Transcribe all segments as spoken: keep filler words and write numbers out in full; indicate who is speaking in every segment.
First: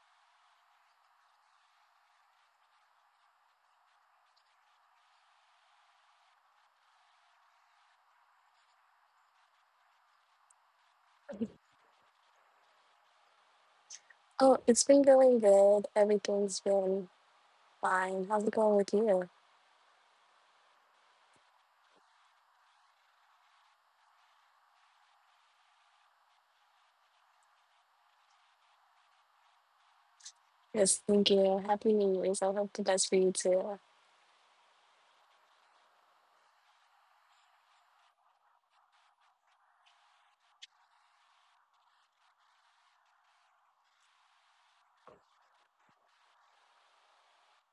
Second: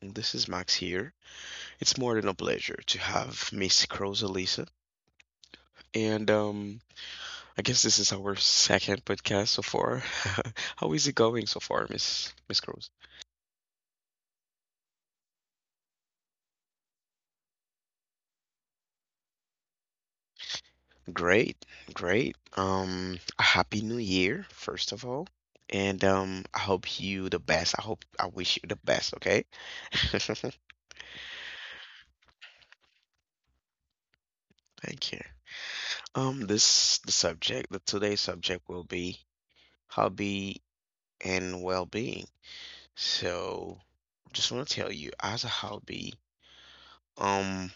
Speaker 1: This is Max here. It's more than a pleasure to have Miss Rosalisa. And um, I guess this is our second podcast so far. How is it going so far, Miss Miss Rose?
Speaker 2: Oh, it's been going good. Everything's been fine. How's it going with you?
Speaker 1: Great, great. Um, a happy new year, first of all. And um, I hope you the best. I hope I wish you the best, okay? Thank
Speaker 2: Yes, thank you. Happy New Year's. I hope the best for you too.
Speaker 1: you. Um, this the subject, the today's subject will be hobby and well-being. So, just want to tell you, as a hobby, um,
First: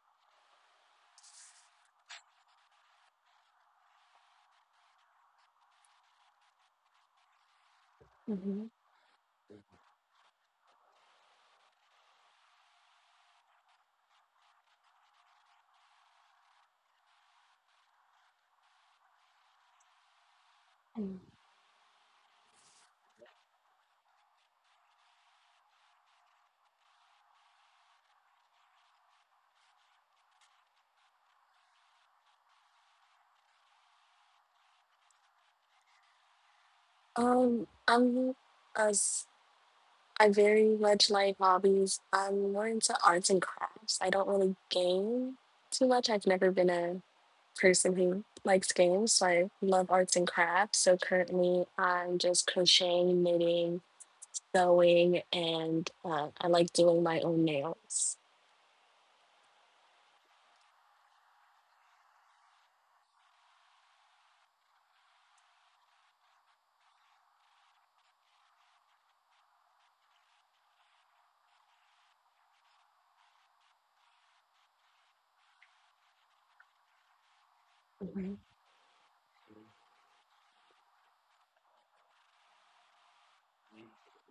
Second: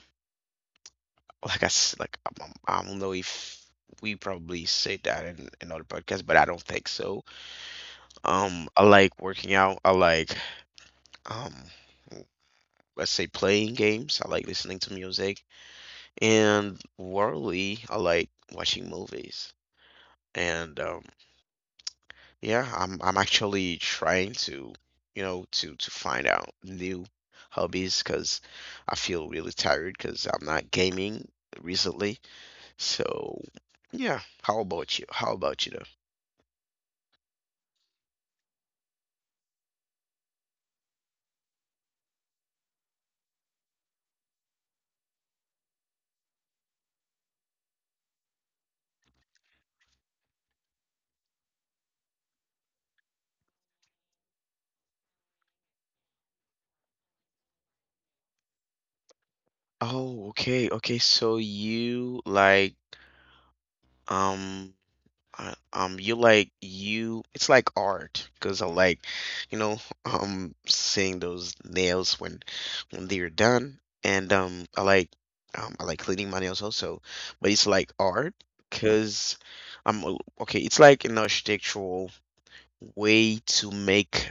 Speaker 1: like I s- like I, um, I don't know if we probably say that in another podcast, but I don't think so.
Speaker 2: Hmm.
Speaker 1: Um, I like working out. I like um, let's say playing games. I like listening to music, and worldly, I like watching movies. And um, Yeah, I'm I'm actually trying to, you know, to to find out new hobbies because I feel really tired because I'm not gaming recently. So, yeah, how about you? How about you though?
Speaker 2: Um, I'm as I very much like hobbies. I'm more into arts and crafts. I don't really game too much. I've never been a person who likes games, so I love arts and crafts. So currently, I'm just crocheting, knitting, sewing, and uh, I like doing my own nails.
Speaker 1: Oh, okay, okay. So you like um I, um, you like you. It's like art because I like, you know, um, seeing those nails when when they're done, and um, I like um, I like cleaning my nails also, but it's like art because I'm a- okay. It's like an architectural way to make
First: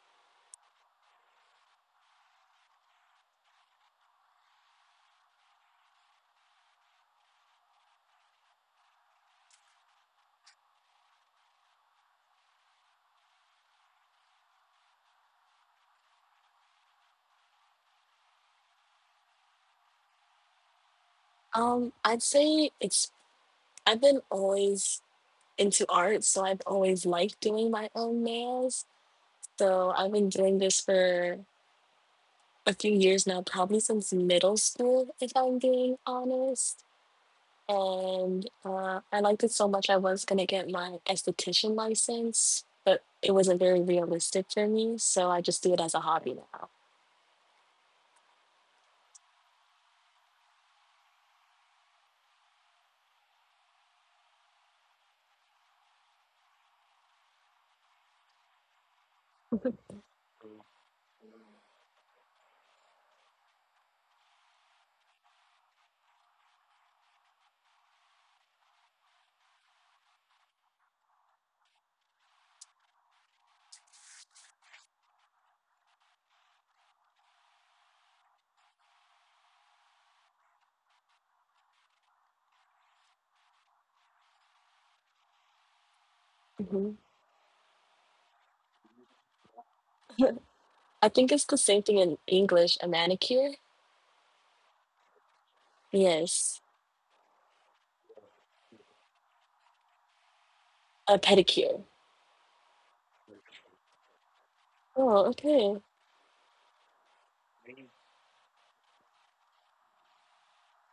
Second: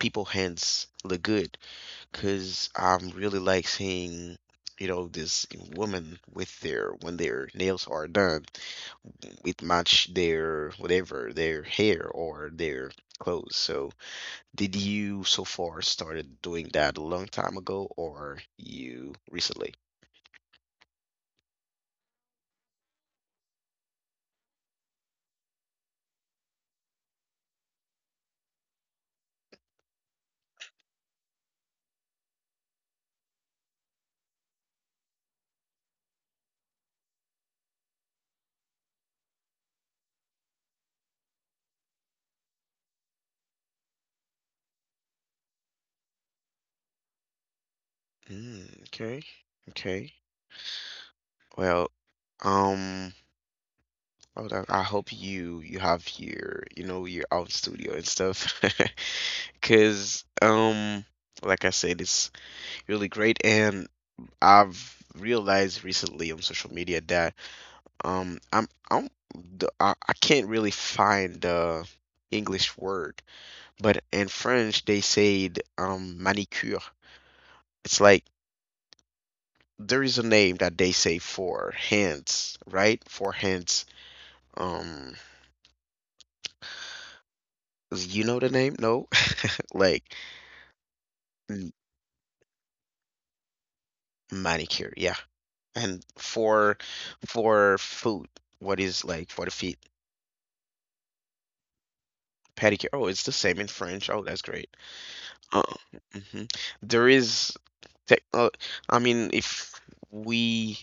Speaker 1: people hands look good because I'm really like seeing. You know, this woman with their when their nails are done, it match their whatever their hair or their clothes. So did you so far started doing that a long time ago, or you recently?
Speaker 2: Um, I'd say it's I've been always into art, so I've always liked doing my own nails. So I've been doing this for a few years now, probably since middle school, if I'm being honest. And uh, I liked it so much I was gonna get my esthetician license, but it wasn't very realistic for me, so I just do it as a hobby now.
Speaker 1: Mm, okay, okay. Well, um oh, that- I hope you you have your, you know, your own studio and stuff. Because um like I said, it's really great. And I've realized recently on social media that, Um, I'm I don't the, I, I can't really find the English word, but in French they said um manicure. It's like there is a name that they say for hands, right? For hands. Um,
Speaker 2: Hmm.
Speaker 1: you know the name? No, like
Speaker 2: I think it's the
Speaker 1: m-
Speaker 2: same thing in English, a manicure.
Speaker 1: manicure, yeah. And
Speaker 2: Yes,
Speaker 1: for for foot, what is like for the feet?
Speaker 2: a pedicure.
Speaker 1: Pedicure. Oh, it's the same in French. Oh, that's great.
Speaker 2: Oh,
Speaker 1: Uh,
Speaker 2: okay.
Speaker 1: mhm. There is techno, I mean, if we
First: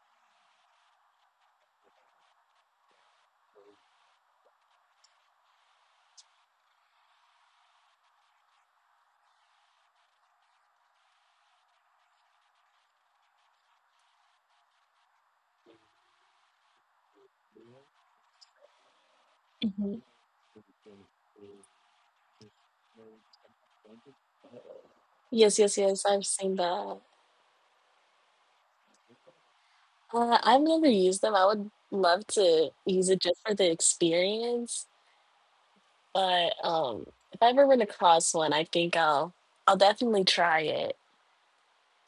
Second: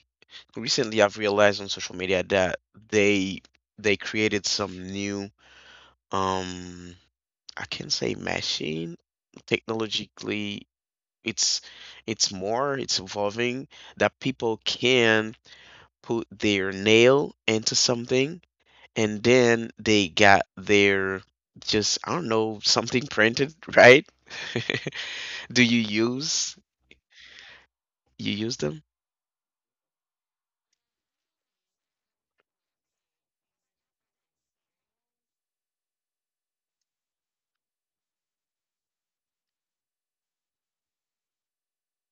Speaker 1: recently I've realized on social media that they they created some new um I can say machine, technologically, it's it's more, it's evolving, that people can put their nail into something and then they got their, just I don't know, something printed, right?
Speaker 2: Yes,
Speaker 1: Do
Speaker 2: yes,
Speaker 1: you
Speaker 2: yes. I've
Speaker 1: use
Speaker 2: seen that.
Speaker 1: You use them?
Speaker 2: Uh, I've never used them. I would love to use it just for the experience. But um, if I ever run across one, I think I'll I'll definitely try it.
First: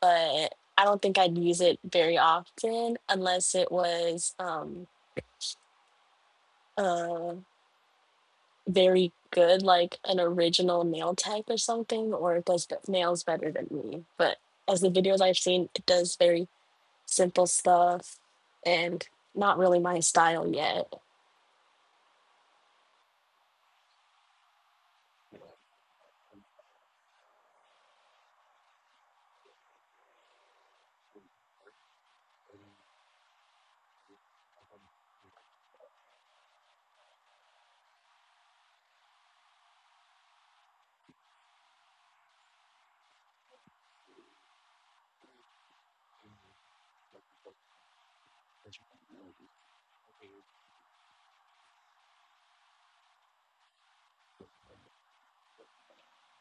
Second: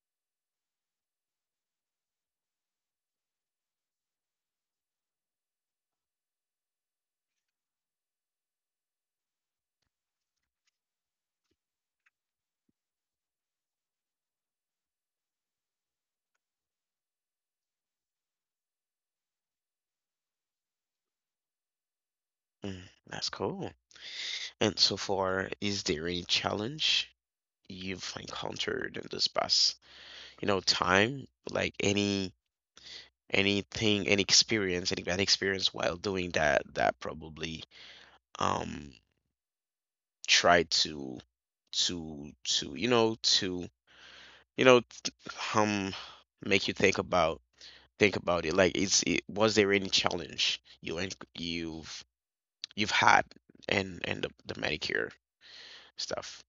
Speaker 2: But I don't think I'd use it very often unless it was um, uh, very good, like an original nail tech or something, or it does the nails better than me. But as the videos I've seen, it does very simple stuff and not really my style yet.
Speaker 1: Mm, that's cool. And so far, is there any challenge you've encountered in this past, you know, time? Like any anything, any experience, any bad experience while doing that that probably um try to to to you know to, you know, t- um make you think about, think about it like it's it, was there any challenge you en- you've you've had and and the, the manicure stuff?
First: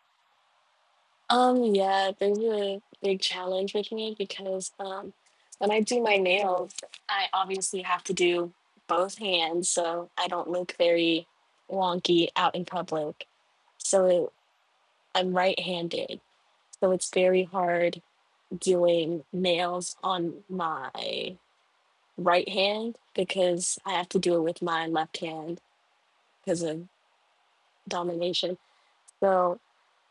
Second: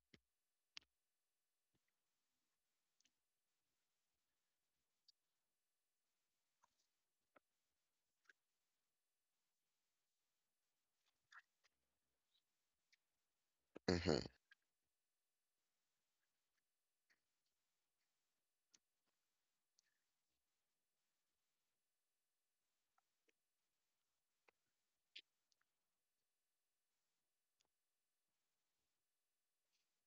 Speaker 2: Um, yeah, there's a big challenge with me because um, when I do my nails, I obviously have to do both hands, so I don't look very wonky out in public. So
Speaker 1: Hmm,
Speaker 2: it, I'm right handed. So it's very hard doing nails on my right hand because I have to do it with my left hand because of domination. So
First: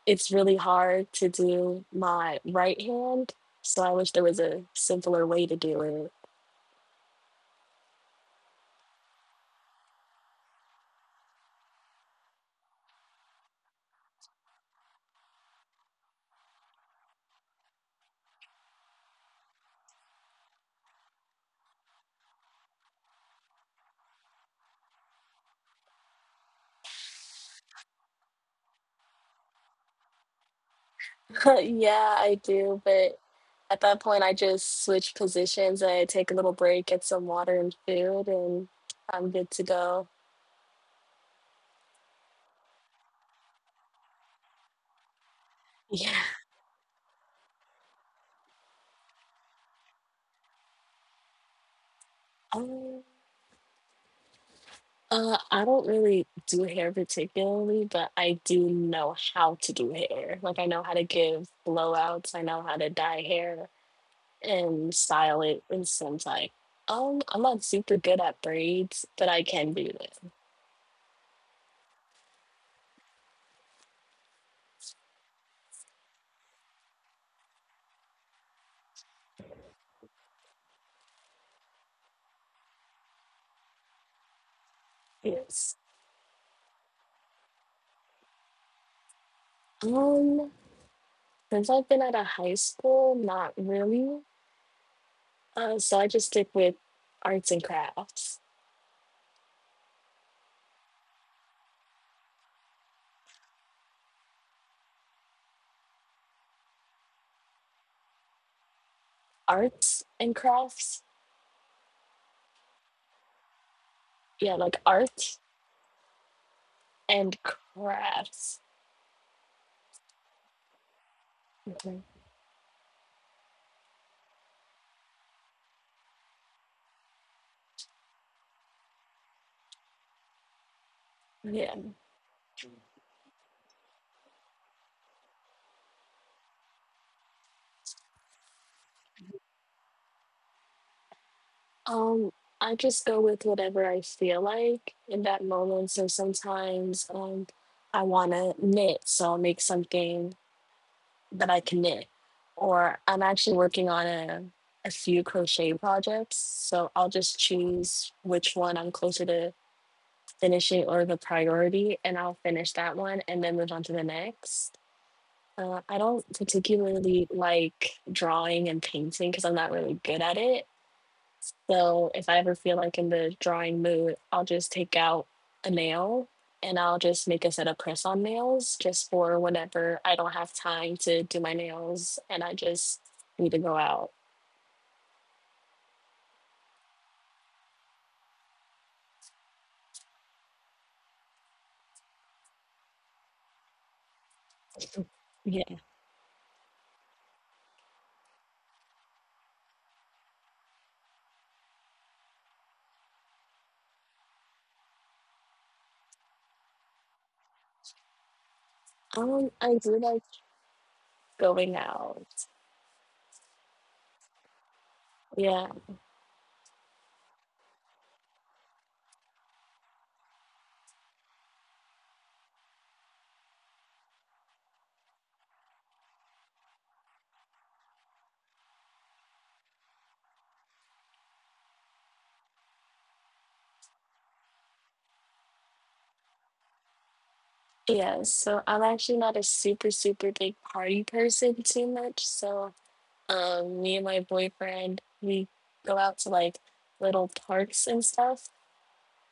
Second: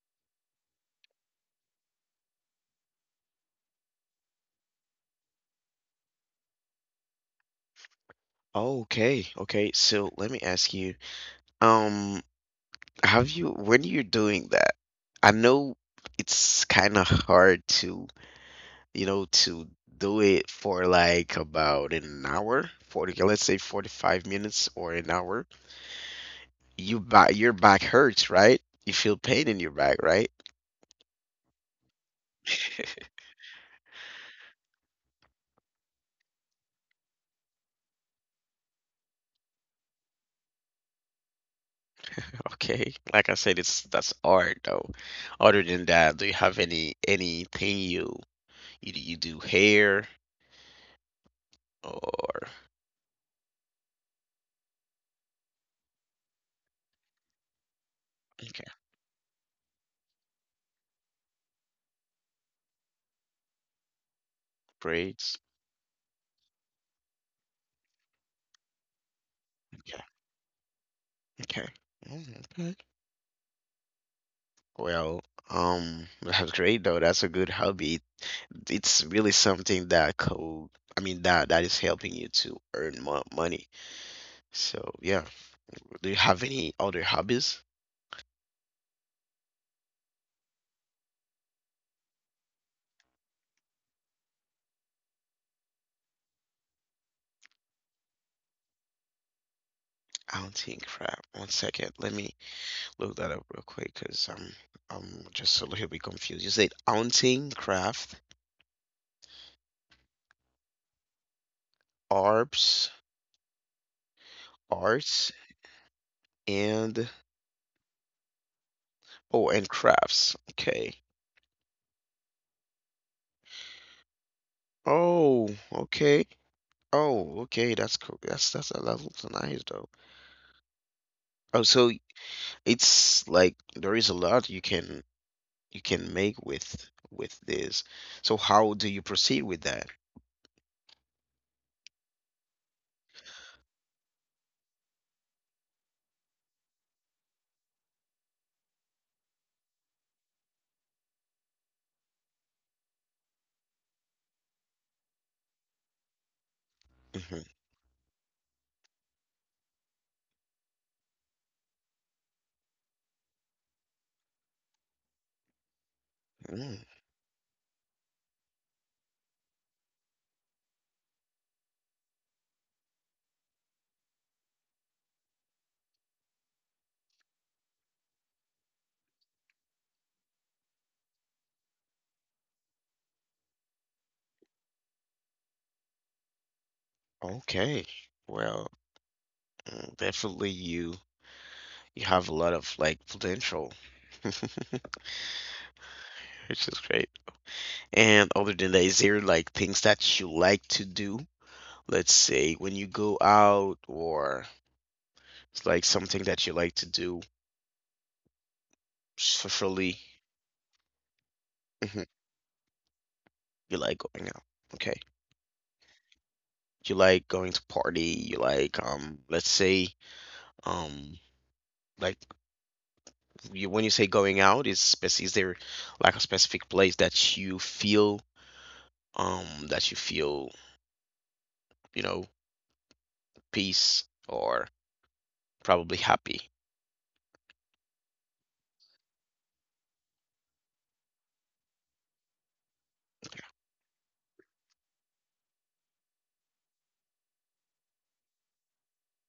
Speaker 2: it's really hard to do my right hand. So I wish there was a simpler way to do it.
Speaker 1: okay, okay. So let me ask you, um have you, when you're doing that, I know it's kind of hard to, you know, to do it for like about an hour, forty, let's say forty-five minutes or an hour, you back, your back hurts, right? You feel pain in your back, right?
Speaker 2: Yeah, I do. But at that point, I just switch positions. I take a little break, get some water and food, and I'm good to go.
Speaker 1: Okay. Like I said, it's that's art though. Other than
Speaker 2: Yeah.
Speaker 1: that, do you have any anything you, you, you do hair or
Speaker 2: Um, Uh, I don't really do hair particularly, but I do
Speaker 1: okay,
Speaker 2: know how to do hair. Like I know how to give blowouts, I know how to dye hair and style
Speaker 1: braids?
Speaker 2: it. And since, like, um I'm not super good at braids, but I can do
Speaker 1: Okay.
Speaker 2: them.
Speaker 1: Okay. Mm, okay. Well, um, that's great though. That's a good hobby. It's really something that could, I mean, that that is helping you to earn more money. So yeah,
Speaker 2: Yes.
Speaker 1: do you have any other hobbies?
Speaker 2: Um since I've been out of high school, not really. Uh so I just stick with arts and crafts.
Speaker 1: I don't think crap. One second, let me look that up real quick because I'm I'm just a little bit confused. You said haunting, craft,
Speaker 2: Arts and crafts?
Speaker 1: arps,
Speaker 2: Yeah, like art
Speaker 1: arts, and
Speaker 2: and crafts.
Speaker 1: oh, and crafts. Okay.
Speaker 2: Mhm.
Speaker 1: Oh, okay. Oh, okay. That's cool. That's that's that looks nice though.
Speaker 2: Yeah.
Speaker 1: Oh, so it's like there is a lot you can you can make with with this. So how do you proceed with that?
Speaker 2: Um, I just go with whatever I feel like in that moment. So sometimes um, I want to knit, so I'll make something that I can knit. Or I'm actually working on a, a few crochet projects, so I'll just
Speaker 1: Hmm.
Speaker 2: choose which one I'm closer to finishing or the priority, and I'll finish that one and then move on to the next. Uh, I don't
Speaker 1: Mm,
Speaker 2: particularly like drawing and painting because I'm not really good at it, so if I ever feel like in the drawing mood, I'll just take out a nail and I'll just make a set of press on nails just for whenever I don't have time to do my nails and I just need to go out.
Speaker 1: okay. Well, mm, definitely you you have a lot of like potential, which
Speaker 2: Yeah.
Speaker 1: is great. And other than that, is there like things that you like to do? Let's say when you go out, or it's like something that you like to do
Speaker 2: Um, I do
Speaker 1: socially.
Speaker 2: like going
Speaker 1: Hmm.
Speaker 2: out.
Speaker 1: You like going out. Okay.
Speaker 2: Yeah.
Speaker 1: You like going to party. You like um, let's say um, like you, when you say going out, is spec is there like a specific place that you feel um that you feel, you know, peace or probably happy?
Speaker 2: Yeah. So I'm actually not a super, super big party person too much. So um me and my boyfriend, we go out to like little parks and stuff,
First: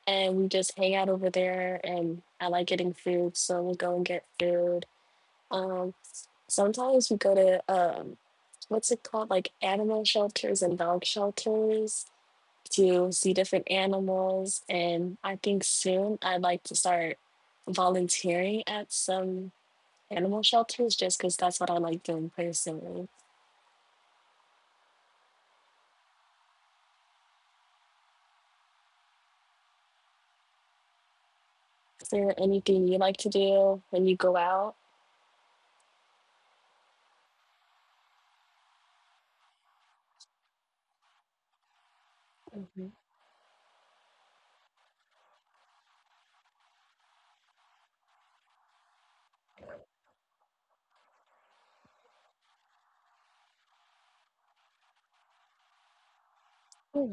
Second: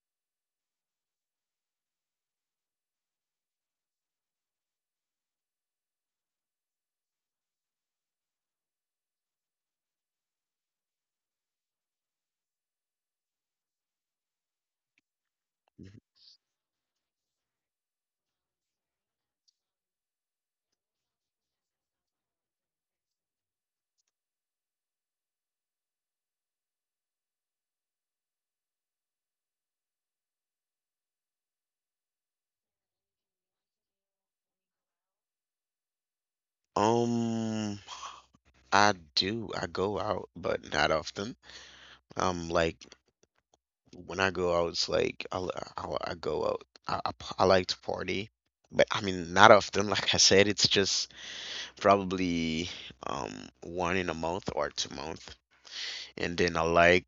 Speaker 2: and we just hang out over there, and I like getting food, so we'll go and get food. um Sometimes we go to um what's it called, like animal shelters and dog shelters, to see different animals. And I think
Speaker 1: Yeah.
Speaker 2: soon I'd like to start volunteering at some animal shelters, just because that's what I like doing personally. Is there anything you like to do when you go out?
Speaker 1: Um, I do. I go out, but not often. Um, like when I go out, it's like I'll, I'll, I go out. I, I, p- I like to party, but I mean, not often. Like I said, it's just probably um one in a month or two month. And then I like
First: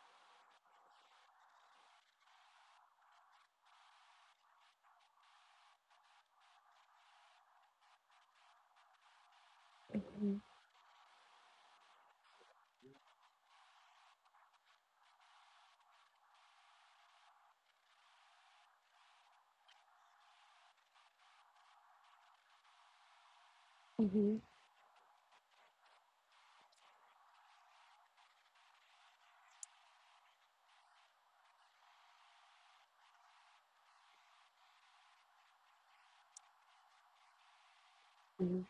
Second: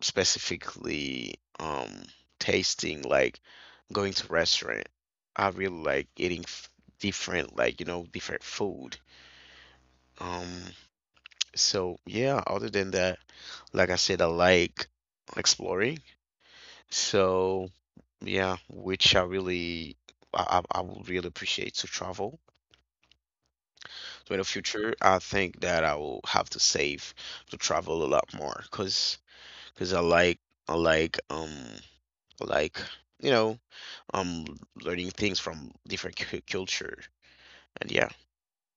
Speaker 1: specifically um tasting, like going to restaurant. I really like eating f different, like you know, different food.
Speaker 2: Mhm,
Speaker 1: Um, so yeah, other than that, like I said, I like exploring. So. Yeah, which I really I, I I would really appreciate to travel. So in the
Speaker 2: mhm,
Speaker 1: future, I think that I will have to save to travel a lot more because because I like I like um I like, you know, um learning things from different cu culture. And yeah,
Speaker 2: mhm.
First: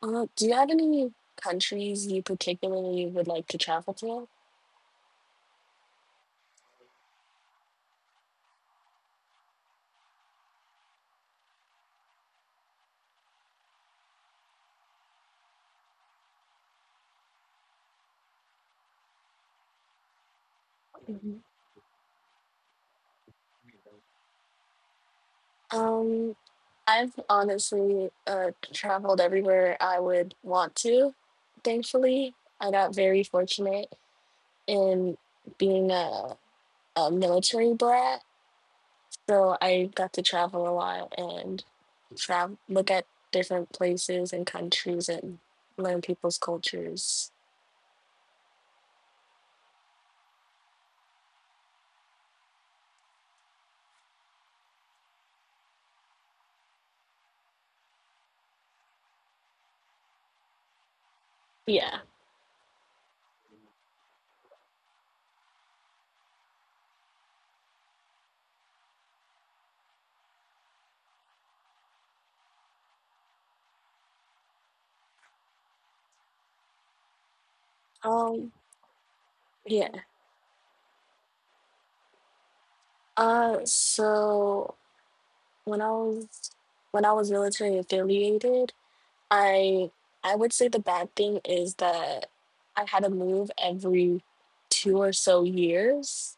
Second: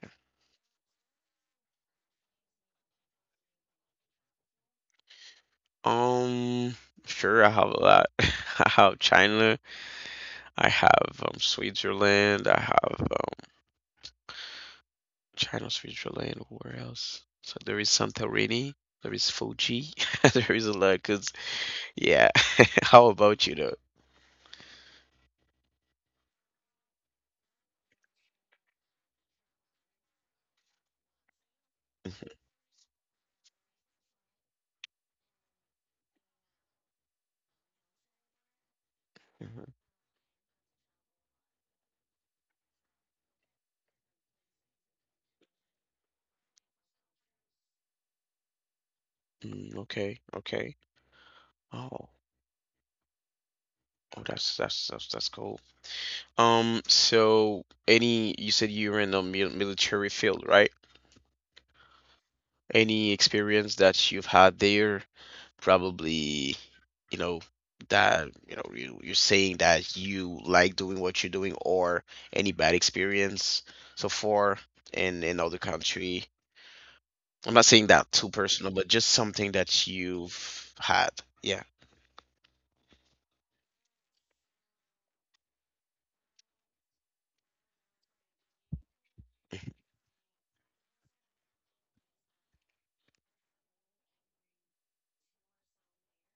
Speaker 2: Uh, do you have any countries you particularly would like to travel to?
Speaker 1: um sure, I have a lot. I have China, I have um Switzerland, I have China's future land. Where else? So there is Santorini. There is Fuji. There is a lot. Cause
Speaker 2: Mhm.
Speaker 1: yeah. How about you though?
Speaker 2: Um, I've honestly uh, traveled everywhere I would want to.
Speaker 1: Mhm,
Speaker 2: Thankfully, I got very fortunate in being a, a military brat. So
Speaker 1: mhm.
Speaker 2: I got to travel a lot and travel, look at different places and countries and learn people's cultures.
Speaker 1: Mm, okay. Okay. Oh. Oh, that's that's that's that's cool. Um. So any you said you were in the mil military field, right?
Speaker 2: Yeah.
Speaker 1: Any experience that you've had there? Probably, you know, that, you know, you, you're saying that you like doing what you're doing, or any bad experience so far in in other country. I'm not saying that too
Speaker 2: Um.
Speaker 1: personal, but just something
Speaker 2: Yeah.
Speaker 1: that you've had, yeah,
Speaker 2: Uh. So when I was when I was military affiliated, I I would say the bad thing is that I had to move every two or so years,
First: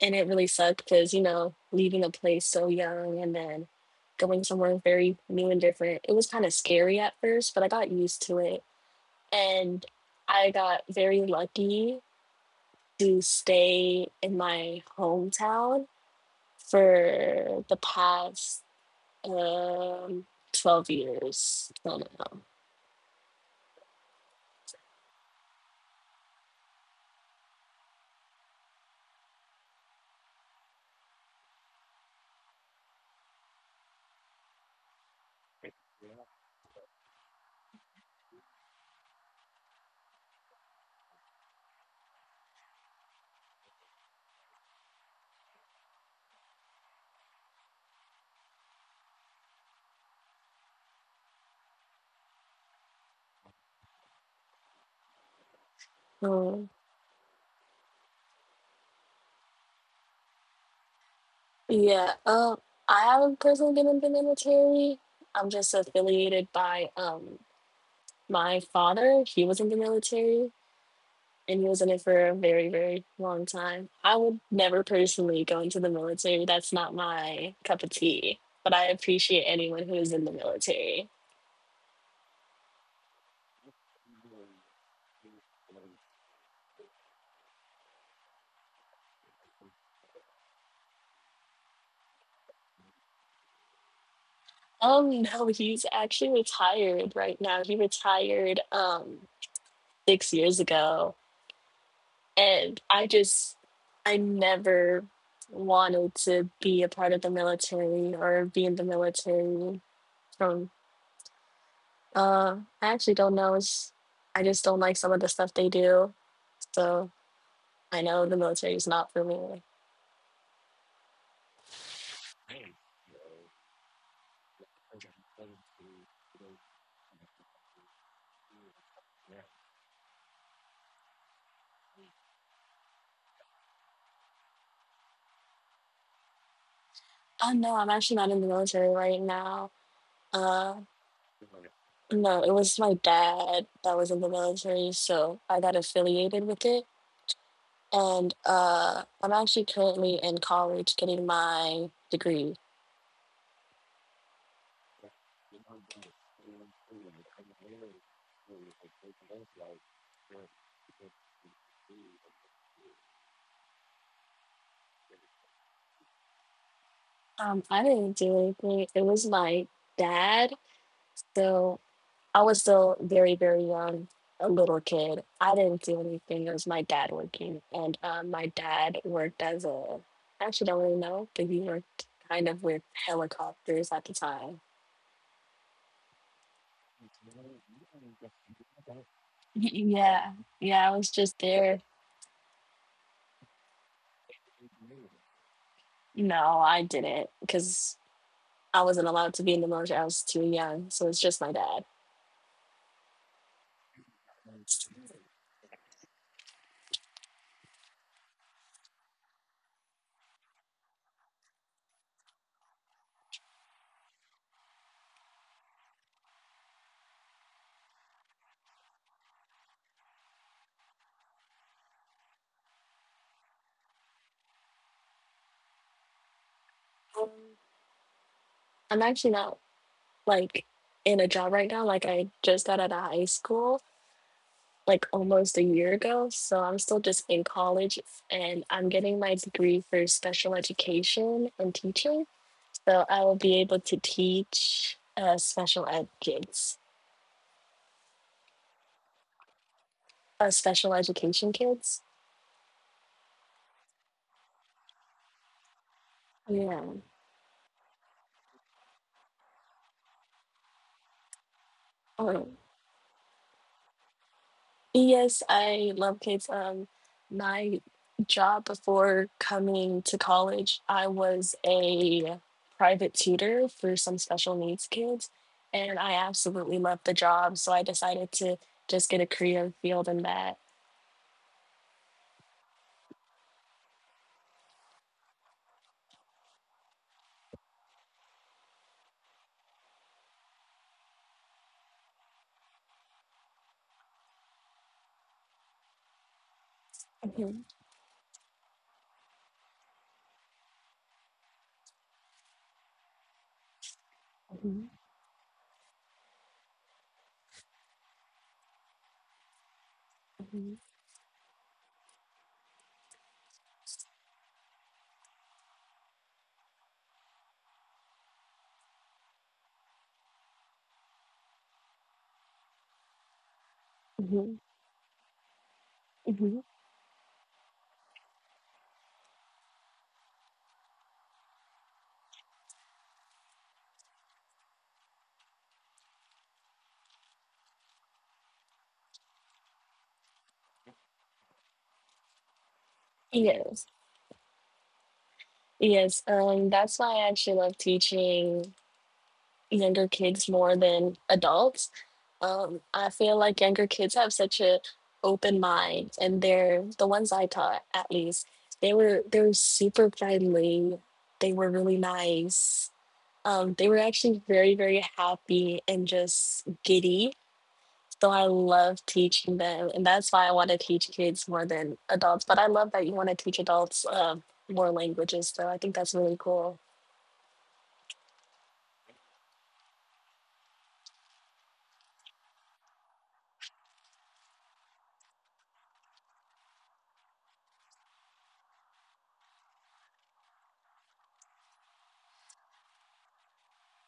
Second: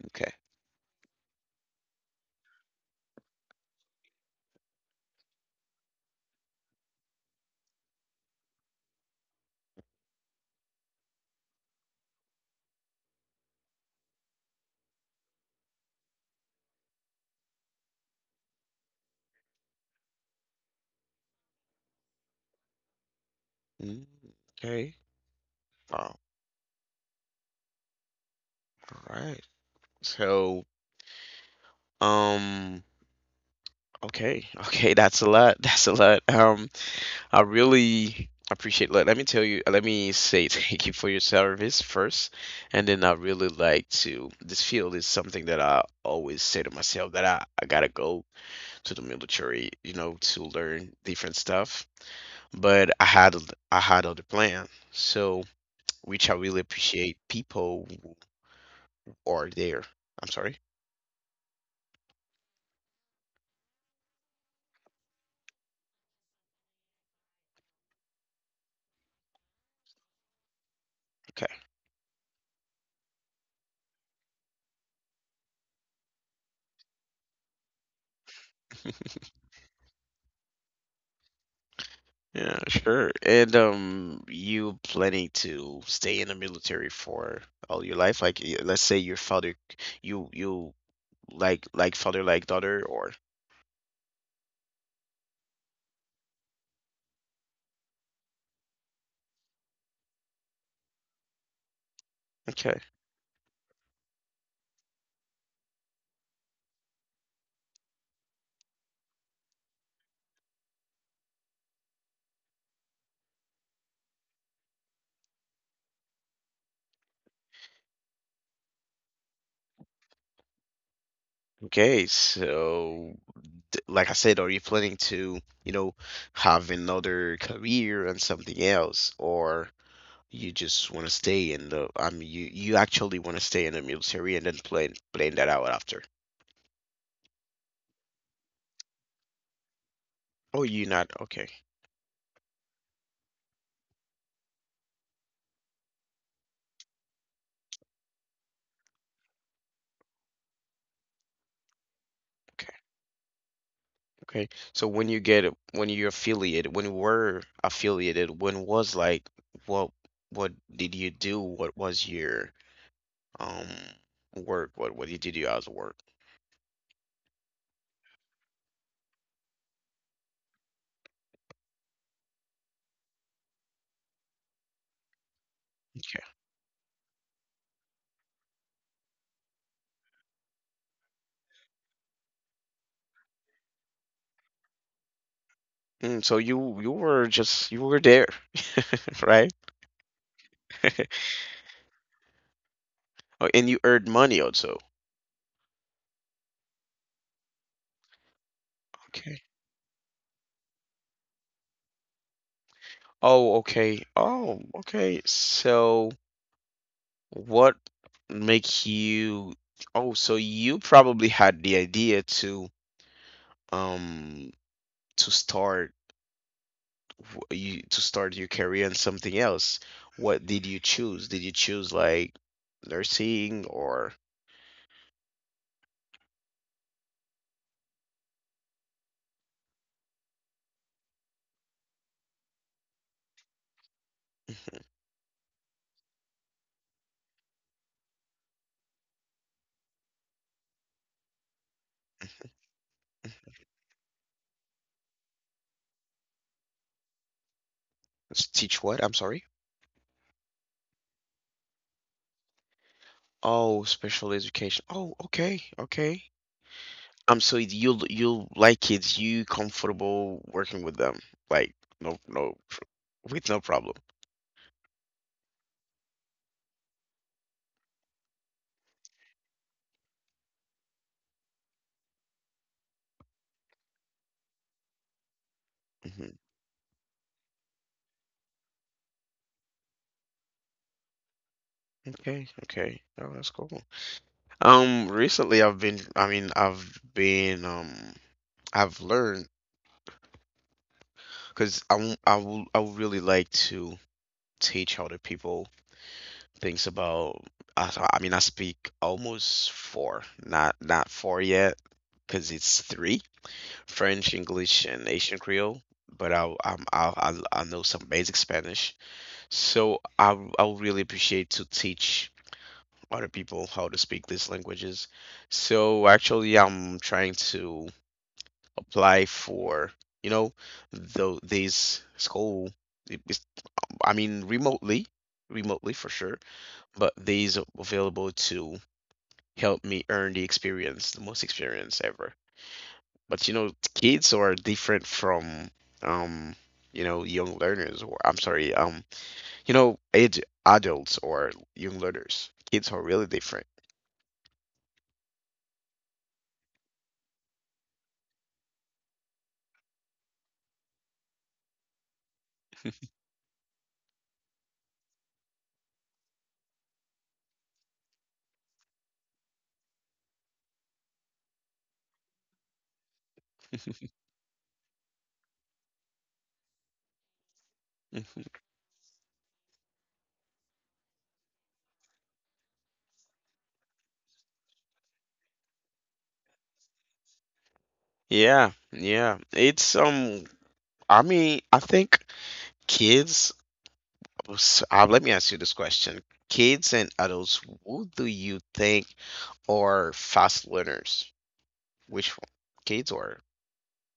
Speaker 2: and it
Speaker 1: okay.
Speaker 2: really sucked because you know leaving a place so young, and then going somewhere very new and different, it was kind of scary at first, but I got used to it, and I got very lucky to stay in my hometown for the past um, twelve years till now.
Speaker 1: Mm, okay. Wow. All right. So um okay. Okay, that's a lot. That's a lot. um I really appreciate, let, let me tell you, uh, let me say thank you for your service first. And then I really like to, this field is something that I always say to myself that I, I gotta go to the military, you know, to learn different stuff. But I had I had other plan. So which I really
Speaker 2: Um,
Speaker 1: appreciate people who are there. I'm sorry.
Speaker 2: Yeah, um, I haven't personally been in the military. I'm just affiliated by um my father. He was in the military
Speaker 1: Okay.
Speaker 2: and he was in it for a very, very long time. I would never personally go into the military. That's not my cup of tea. But I appreciate anyone who is in the military.
Speaker 1: Yeah, sure. And um, you planning to stay in the military for all your life? Like, y- let's say your father, you you like like father like daughter, or
Speaker 2: Um, no, he's actually retired right now. He retired um six years ago.
Speaker 1: okay,
Speaker 2: And I just, I never wanted to be a part of the military or be in the military. From, uh, I actually don't know. It's, I just don't like some of the stuff they do. So I know the military is not for me.
Speaker 1: okay. So, d- like I said, are you planning to, you know, have another career and something else, or you just want to stay in the? I mean, you you actually want to stay in the military and then plan plan that out after?
Speaker 2: Oh no, I'm actually not in the military right now.
Speaker 1: Oh,
Speaker 2: Uh,
Speaker 1: you not okay.
Speaker 2: no, it was my dad that was in the military, so I got affiliated with it. And uh, I'm actually currently in college getting my degree.
Speaker 1: Okay. So when you get it, when you affiliated, when you were affiliated, when was like what what did you do? What was your um work? What what did you do as work?
Speaker 2: Um, I didn't do anything. It was my dad. So I was still very, very young, a little kid. I didn't do
Speaker 1: Okay.
Speaker 2: anything. It was my dad working. And um, my dad worked as a, I actually don't really know, but he worked kind of with helicopters at the time.
Speaker 1: Mm, so you you were just you were there, right?
Speaker 2: Y- Yeah. Yeah. I was just there.
Speaker 1: Oh, and you earned money also.
Speaker 2: No, I didn't because I wasn't allowed to
Speaker 1: Okay.
Speaker 2: be in the military. I was too young. So it's just my dad.
Speaker 1: Oh, okay. Oh, okay. So what make you, oh, so you probably had the idea to um to start w- you to start your career in something else. What did you choose? Did you choose like nursing or
Speaker 2: Um, I'm actually not like in a job right now. Like I just got out of high school
Speaker 1: s-
Speaker 2: like almost a year ago. So I'm still just in college and I'm getting my degree for special education and teaching. So I will be able to teach uh, special ed kids,
Speaker 1: teach what? I'm sorry.
Speaker 2: uh, special education kids.
Speaker 1: Oh, special education. Oh, okay, okay.
Speaker 2: Yeah.
Speaker 1: Um, so you you like kids, you comfortable working with them, like no
Speaker 2: Oh,
Speaker 1: no pr- with no problem.
Speaker 2: yes, I love kids. Um, my job before coming to college, I was a private tutor for some special needs kids, and I
Speaker 1: Hmm.
Speaker 2: absolutely loved the job. So I decided to just get a career field in that.
Speaker 1: Okay, okay. Oh, that's cool. Um, recently I've been, I mean, I've been, um, I've learned because I w- I will I would really like to teach other people things about.
Speaker 2: Mhm,
Speaker 1: I, I mean, I speak almost four, not not four yet, because it's three: French, English,
Speaker 2: mhm,
Speaker 1: and Asian Creole. But I I'm, I I I know some basic Spanish, so I w- I
Speaker 2: mhm,
Speaker 1: would really appreciate to teach other people how to speak these languages. So actually, I'm trying to apply for, you know, though these school, I mean,
Speaker 2: mhm,
Speaker 1: remotely, remotely for sure,
Speaker 2: mhm.
Speaker 1: but these are available to help me earn the experience, the most experience ever. But you know, kids are different from, um, you know, young learners, or I'm sorry, um, you know, age adults or young learners. Kids are really different.
Speaker 2: Yes, yes. Um, that's why I actually love teaching younger kids more than adults. Um, I feel like younger kids have such a open mind, and they're the ones I taught at least. They were they were super friendly. They were really nice. Um, they were actually very very happy and just giddy. So I love teaching them, and that's why I want to teach kids more than adults. But I love that you want to teach adults um more languages. So I think that's really cool.
Speaker 1: Yeah, yeah. It's um I mean, I think kids, well, s- uh, let me ask you this question. Kids and adults, who do you think are fast learners? Which one? Kids or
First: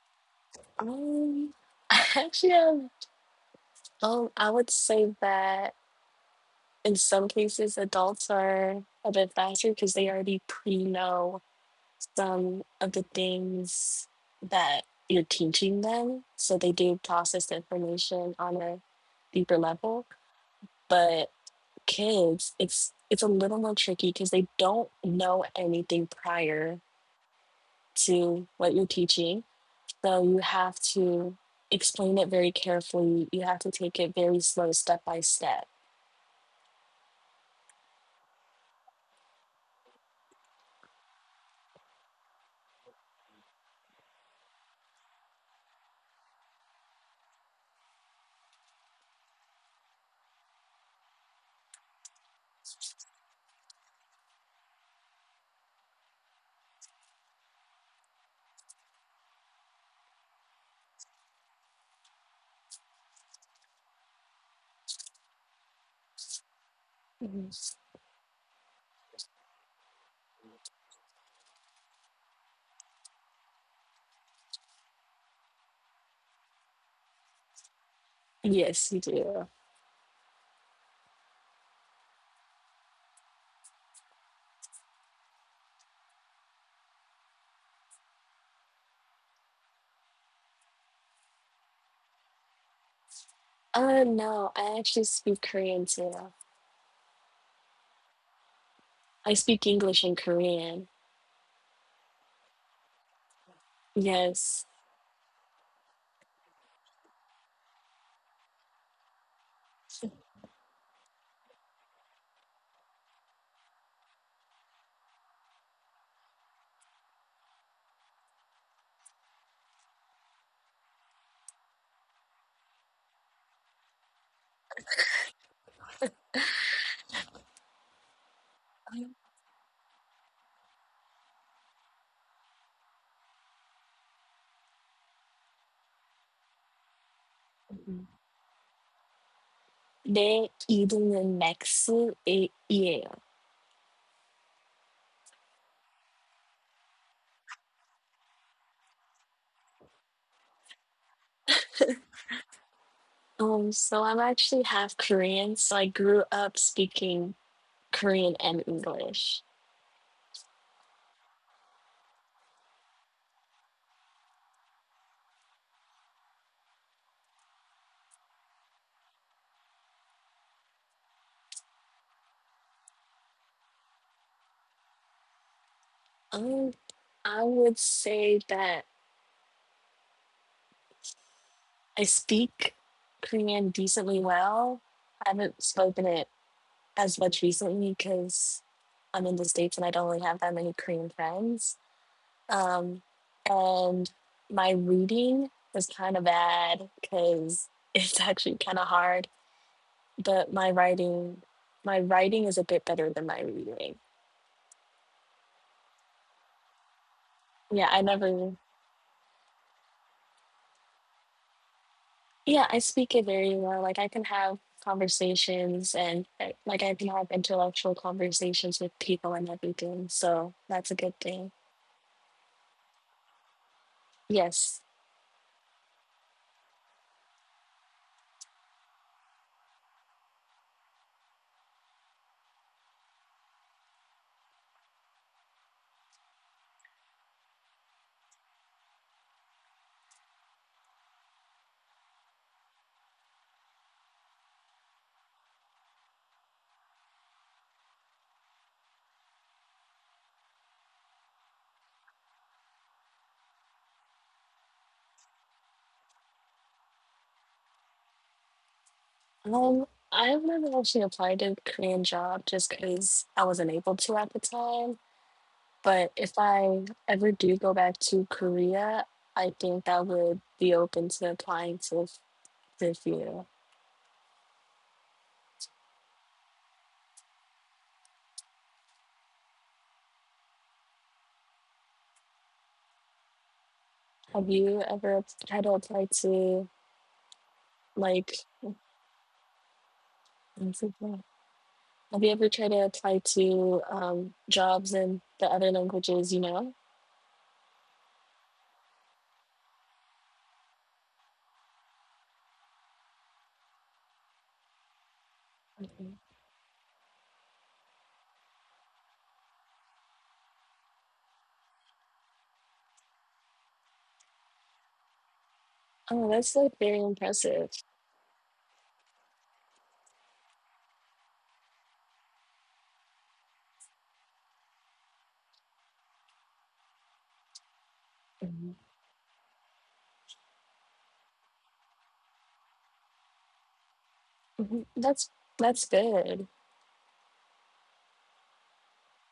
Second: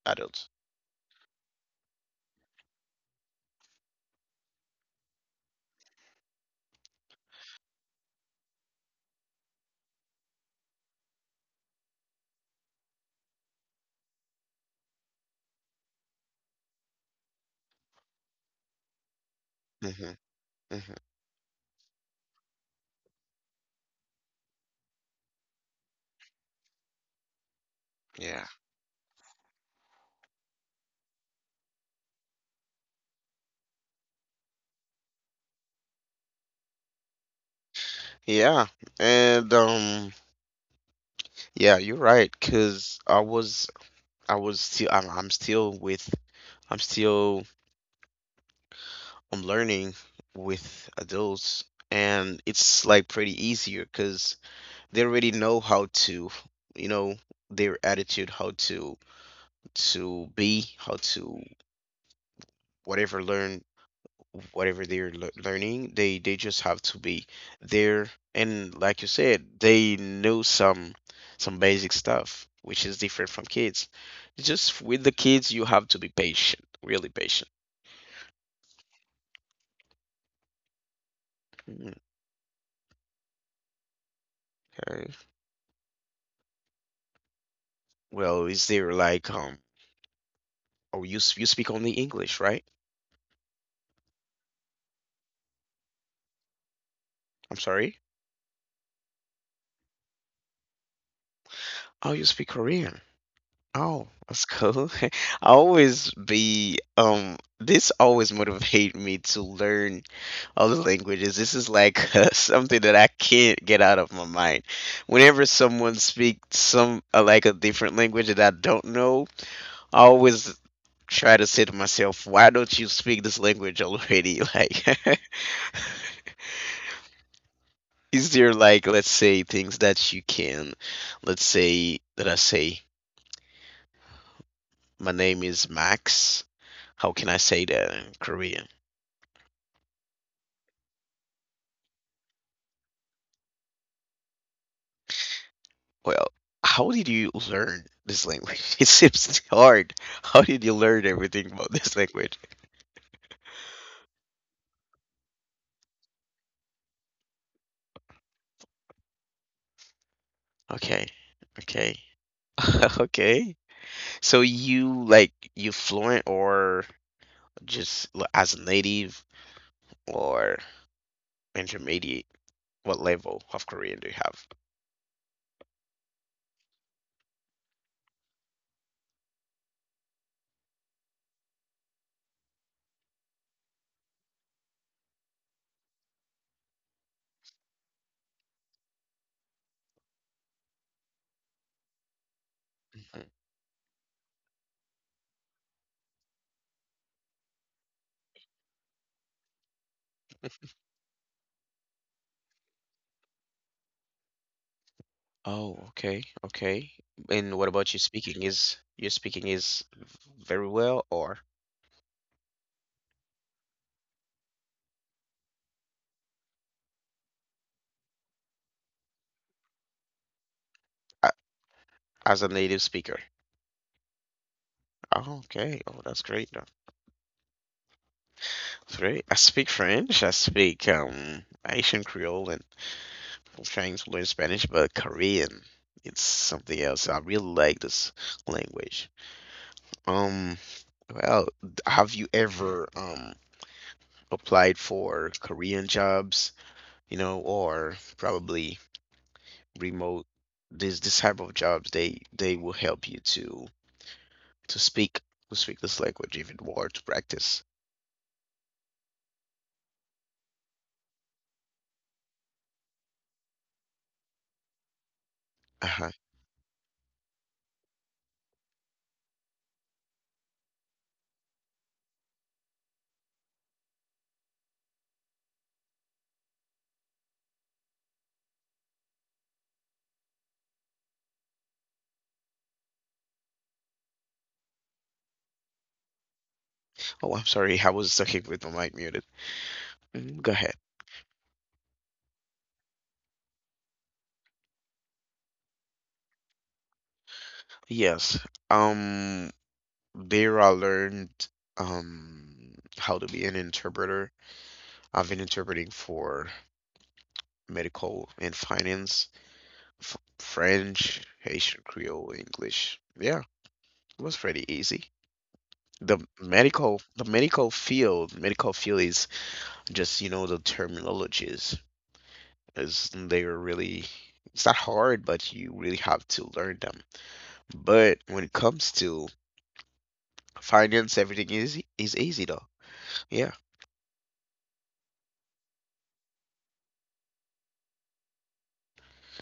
Speaker 1: adults?
Speaker 2: Um, I actually have Um, I would say that in some cases, adults are a bit faster because they already pre know some of the things that you're teaching them. So they do process the information on a deeper
Speaker 1: Hmm.
Speaker 2: level.
Speaker 1: Hmm.
Speaker 2: But kids, it's it's a little more tricky because they don't know anything prior
Speaker 1: Yeah.
Speaker 2: to what you're teaching. So you have to explain it very carefully. You have to take it very slow, step by step.
Speaker 1: Yeah. And um yeah, you're right, 'cause I was I was still I'm, I'm still with I'm still I'm learning with adults, and it's like pretty easier 'cause they already know how to, you know, their attitude, how to to be, how to whatever learn whatever they're lear- learning. They they just have to be
Speaker 2: Mhm.
Speaker 1: there, and like you said, they know some some basic stuff, which is different from kids. Just with the kids, you have to be patient, really patient.
Speaker 2: Yes, you do.
Speaker 1: Mm. Okay. Well, is there like um? Oh, you s- you speak only English, right?
Speaker 2: Uh, no, I actually speak Korean too.
Speaker 1: I'm sorry.
Speaker 2: I speak English and Korean.
Speaker 1: Oh, you speak Korean. Oh, that's
Speaker 2: Yes.
Speaker 1: cool. I always be um this always motivate me to learn other languages. This is like uh, something that I can't get out of my mind. Whenever someone speaks some uh, like a different language that I don't know, I always try to say to myself, why don't you speak this language already? Like is there like, let's say, things that you can, let's say that I say my name is Max. How can I say that in Korean?
Speaker 2: They in Mexico. Yeah.
Speaker 1: Well, how did you learn this language? It seems hard. How did you learn everything about this language?
Speaker 2: Um, so I'm actually half Korean, so I grew up speaking Korean and English.
Speaker 1: Okay, okay, okay. So you like, you fluent or just l- as a native or intermediate? What level of Korean do you have?
Speaker 2: Um, I would say that I speak Korean decently well. I haven't spoken it as much recently because I'm in the States and I don't really have that many Korean friends. Um,
Speaker 1: Mhm.
Speaker 2: and my reading was kind of bad because it's actually kind of hard, but my writing, my writing is a bit better than my reading.
Speaker 1: Oh, okay, okay. And what
Speaker 2: Yeah,
Speaker 1: about you
Speaker 2: I
Speaker 1: speaking?
Speaker 2: never,
Speaker 1: Is your speaking is very well or
Speaker 2: yeah, I speak it very well. Like I can have conversations and uh, like I can have intellectual conversations with people and everything. So that's a good
Speaker 1: a-
Speaker 2: thing.
Speaker 1: as a native speaker?
Speaker 2: Yes.
Speaker 1: Oh, okay. Oh, that's great. uh, That's great. I speak French. I speak um Asian Creole, and I'm trying to learn Spanish, but Korean, it's something else. I really like this language. Um, well, d- have you ever um applied for Korean jobs, you know, or probably remote, this this type of jobs, they they will help you to to speak to speak this language if it were to practice.
Speaker 2: Um, I've never actually applied to a Korean job just because I wasn't able to at the time.
Speaker 1: Uh-huh.
Speaker 2: But if I ever do go back to Korea, I think that would be open to applying to the FU. Have you ever tried to apply to,
Speaker 1: Oh, I'm sorry. I was
Speaker 2: like,
Speaker 1: talking with my mic muted. Mhm. Go ahead.
Speaker 2: what's it called, have you ever tried to apply to um, jobs in the other languages, you know?
Speaker 1: Yes. Um, there I learned um how to be an interpreter. I've been interpreting for medical and finance, f French, Haitian Creole, English. Yeah, it was pretty easy. The
Speaker 2: Oh, that's like
Speaker 1: medical,
Speaker 2: very
Speaker 1: the medical
Speaker 2: impressive.
Speaker 1: field, medical field is just, you know, the terminologies is they're really, it's not hard, but you really have to learn them. But when it
Speaker 2: Mhm.
Speaker 1: comes to finance, everything is is easy though. Yeah.
Speaker 2: Mhm. That's that's good.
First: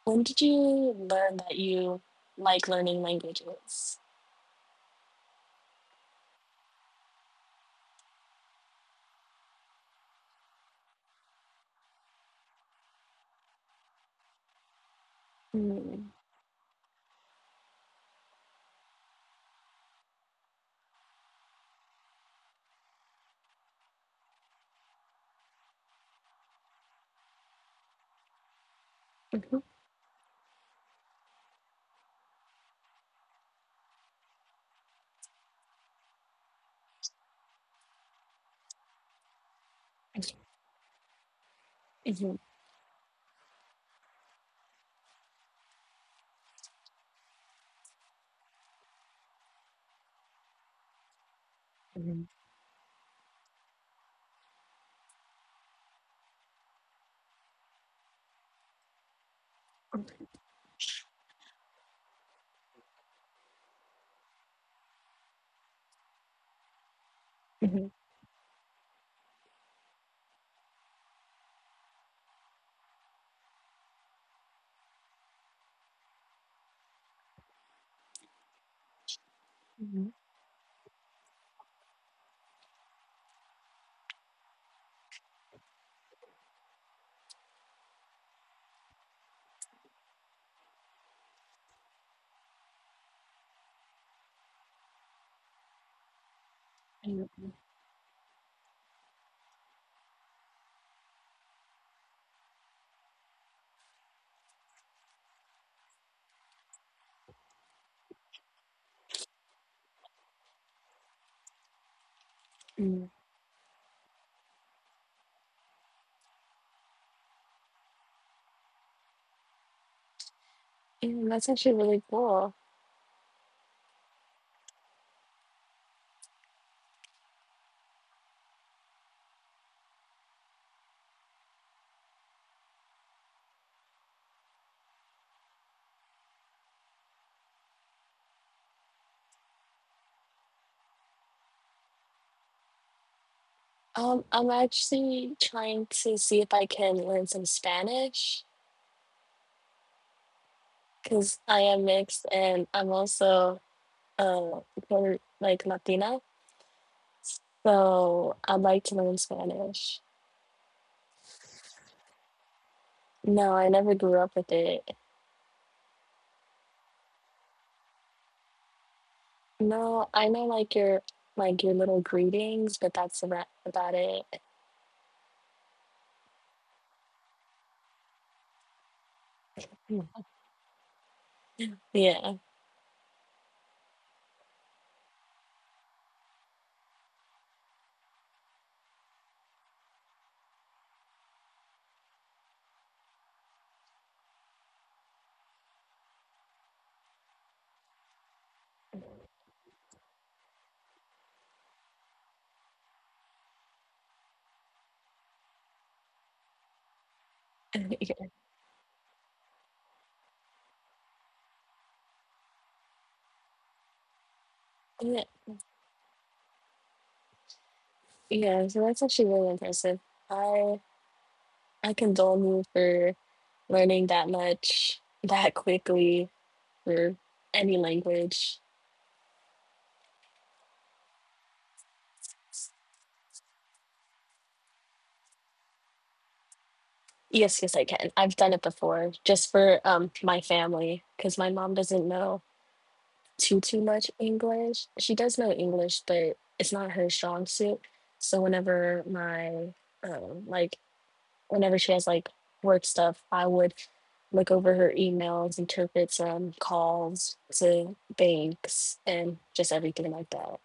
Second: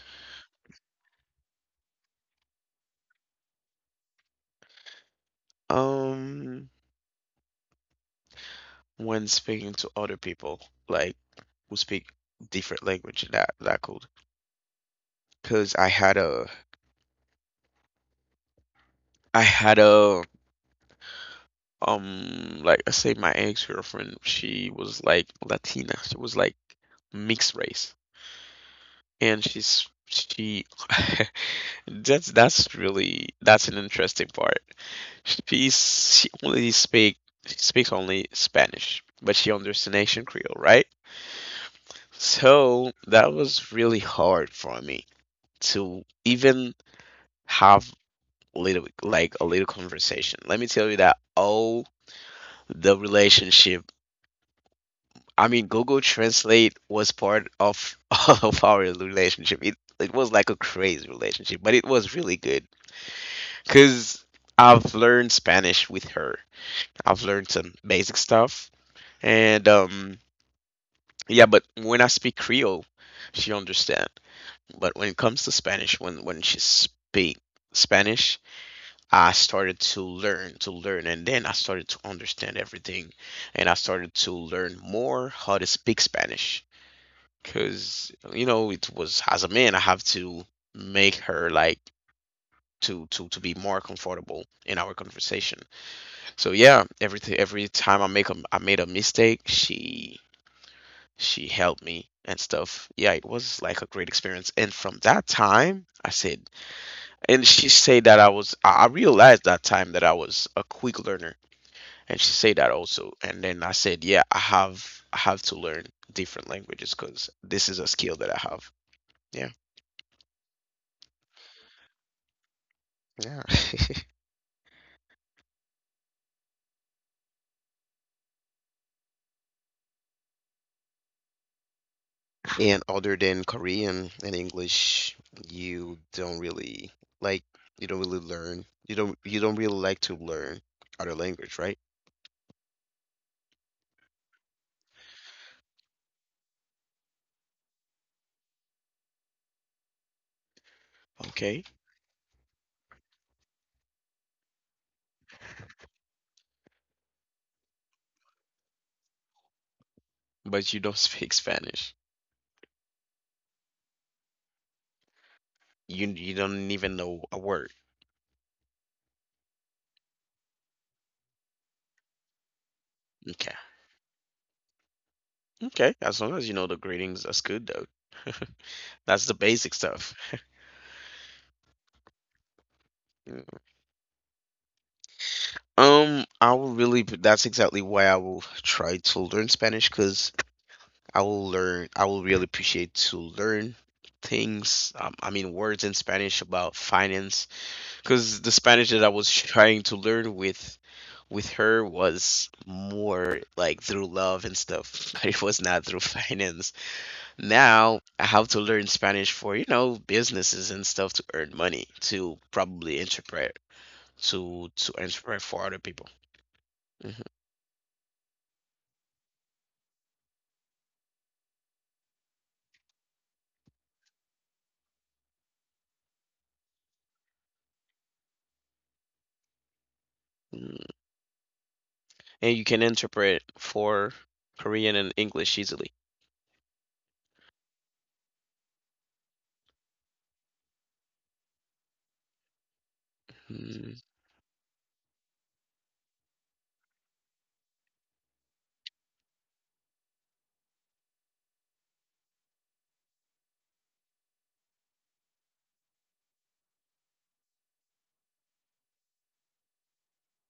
Speaker 2: When did you learn that you like learning languages?
Speaker 1: Um, when speaking to other people, like, who speak different language, that that could, because I
Speaker 2: Mm-hmm.
Speaker 1: had a, I had a, um, like I say, my ex-girlfriend, she was like Latina, she was like mixed race, and she's she, that's that's really that's an interesting part. She's she only speak she speaks only Spanish, but she understands Asian Creole, right?
Speaker 2: Mm-hmm.
Speaker 1: So that was really hard for me to even have little, like a little conversation. Let me tell you that all the relationship, I mean, Google Translate was part of of our relationship. It it was like a crazy relationship, but it was really good because I've learned Spanish with her. I've learned some basic stuff, and um yeah, but when I speak Creole, she understand. But when it comes to Spanish, when when she speak Spanish, I started to learn to learn, and then I started to understand everything, and I started to learn more how to speak Spanish, because, you know, it was, as a man, I have to make her like to, to to be more comfortable in our conversation. So yeah, every t- every time I make a I made a mistake, she she helped me and stuff. Yeah, it was like a great experience, and from that time I said, and she said that I was I I realized that time that I was a quick learner, and she said that
Speaker 2: Mm-hmm.
Speaker 1: also, and then I said, yeah, I have I have to learn different languages, because this is a skill that I have. Yeah.
Speaker 2: Mm, that's actually really cool.
Speaker 1: Yeah. And other than Korean and English, you don't really, like, you don't really learn. You don't you don't really like to learn other language, right?
Speaker 2: Um, I'm actually trying to see if I can learn some Spanish because I
Speaker 1: Okay.
Speaker 2: am mixed and I'm also uh Puerto- like Latina, so I'd like to learn Spanish.
Speaker 1: But you don't speak Spanish?
Speaker 2: No, I never grew up with it.
Speaker 1: you you don't even know a word?
Speaker 2: No, I know like your like your little greetings, but that's about
Speaker 1: Okay.
Speaker 2: about it.
Speaker 1: Okay, as long as you know the gradings, that's good though. That's the basic stuff.
Speaker 2: Yeah,
Speaker 1: Mm. Um, I will really. p- That's exactly why I will try to learn Spanish, because I will learn. I will really appreciate to learn things. Um, I mean, words in Spanish about finance, because the Spanish that I was trying to learn with with her was more like through love and stuff. It was not through finance. Now I have to learn Spanish for, you know businesses and stuff, to earn money to probably interpret, to to
Speaker 2: yeah,
Speaker 1: interpret for other people.
Speaker 2: yeah. So that's actually really impressive. I I condole you for learning that much that quickly for any language.
Speaker 1: hmm and you can interpret for Korean and English easily?
Speaker 2: Yes, yes, I can. I've done it before, just for um my family, because my mom doesn't know too too
Speaker 1: Mm,
Speaker 2: much English. She does know English, but it's not her strong suit. So whenever my um like whenever she has like work stuff, I would look over her emails, interpret some calls to banks, and just everything like that.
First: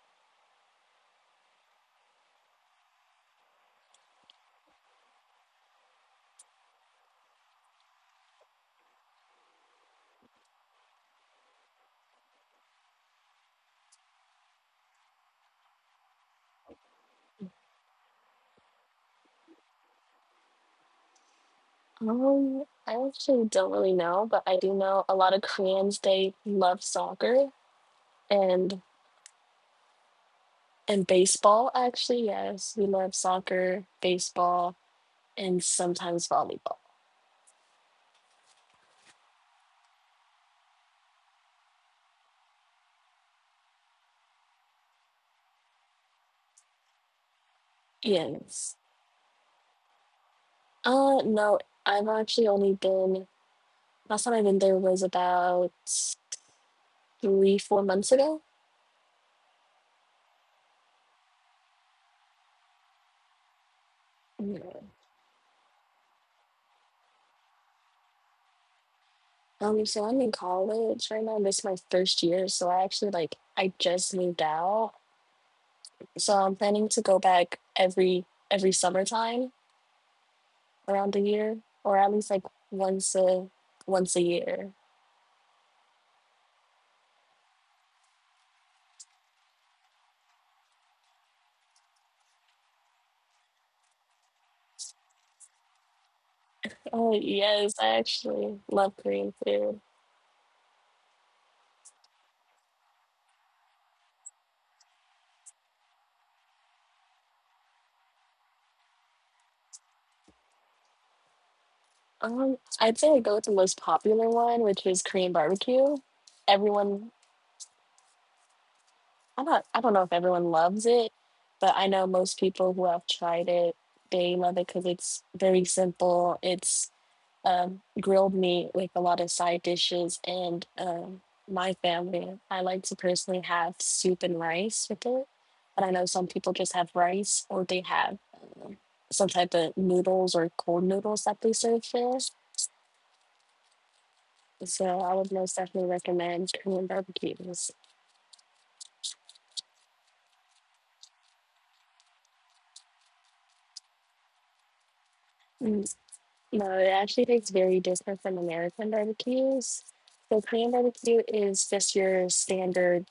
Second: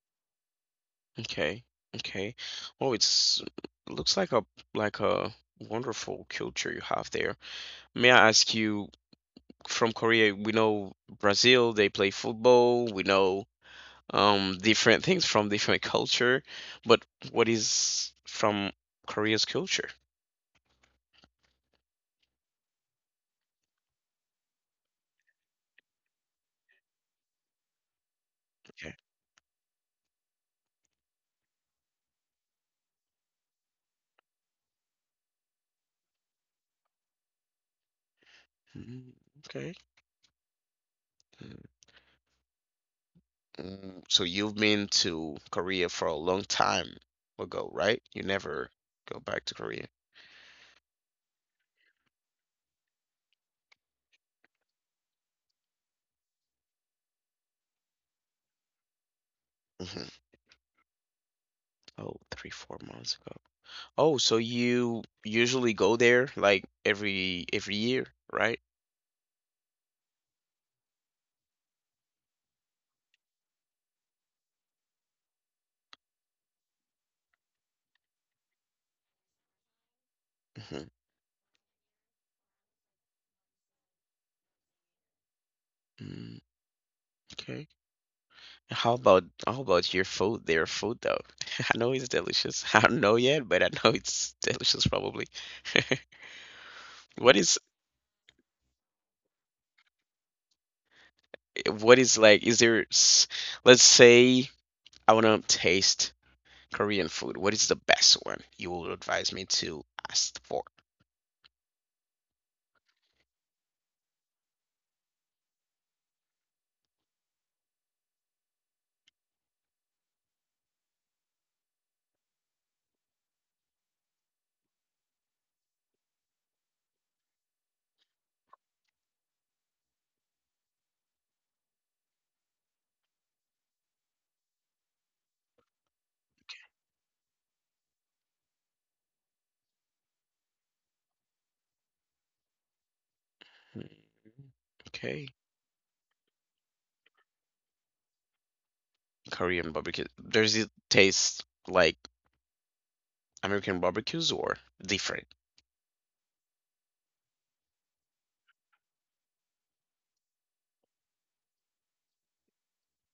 Speaker 1: okay. Okay, well, it's looks like a, like a wonderful culture you have there. May I ask you, from Korea we know Brazil they play football, we know um different things from different culture, but what is from Korea's culture?
Speaker 2: Um, I actually don't really know, but I do know a lot of Koreans, they love soccer and
Speaker 1: Okay.
Speaker 2: and baseball actually. Yes, we love soccer, baseball, and sometimes volleyball.
Speaker 1: Mm, okay. Mm, so you've been to Korea for a long time ago, right? You never
Speaker 2: Yes.
Speaker 1: go back to Korea?
Speaker 2: Uh no, I've actually only been last time I've been there was about three, four months ago.
Speaker 1: Hmm. Oh, three four months ago. Oh, so
Speaker 2: Yeah.
Speaker 1: you usually go there like every every year, right?
Speaker 2: Um, so I'm in college right now. This is my first year, so I actually like I just moved out. So I'm planning to go back every every summertime
Speaker 1: Hmm.
Speaker 2: around a year, or at least like once a once a year.
Speaker 1: Mm, okay. How about how about your food, their food though? I know it's delicious. I don't know yet, but I know it's delicious probably.
Speaker 2: Oh
Speaker 1: What is
Speaker 2: yes, I actually love Korean food.
Speaker 1: what is like, is there s- let's say I want to taste Korean food. What is the best one you will advise me to ask for?
Speaker 2: Um, I'd say I go with the most popular one, which is Korean barbecue. Everyone, I don't, I don't know if everyone loves it, but I know most people who have tried it, they love it because it's very simple. It's um, grilled meat with a lot of side dishes. And um, my family, I like to personally have soup and rice with it. But I know some people just have rice or they have um, some type of noodles or cold noodles that they serve for us.
Speaker 1: Hmm.
Speaker 2: So I
Speaker 1: Okay.
Speaker 2: would most definitely recommend Korean barbecues.
Speaker 1: Korean barbecue. Does it taste like American barbecues or different?
Speaker 2: No, it actually tastes very different from American barbecues. So Korean barbecue is just your standard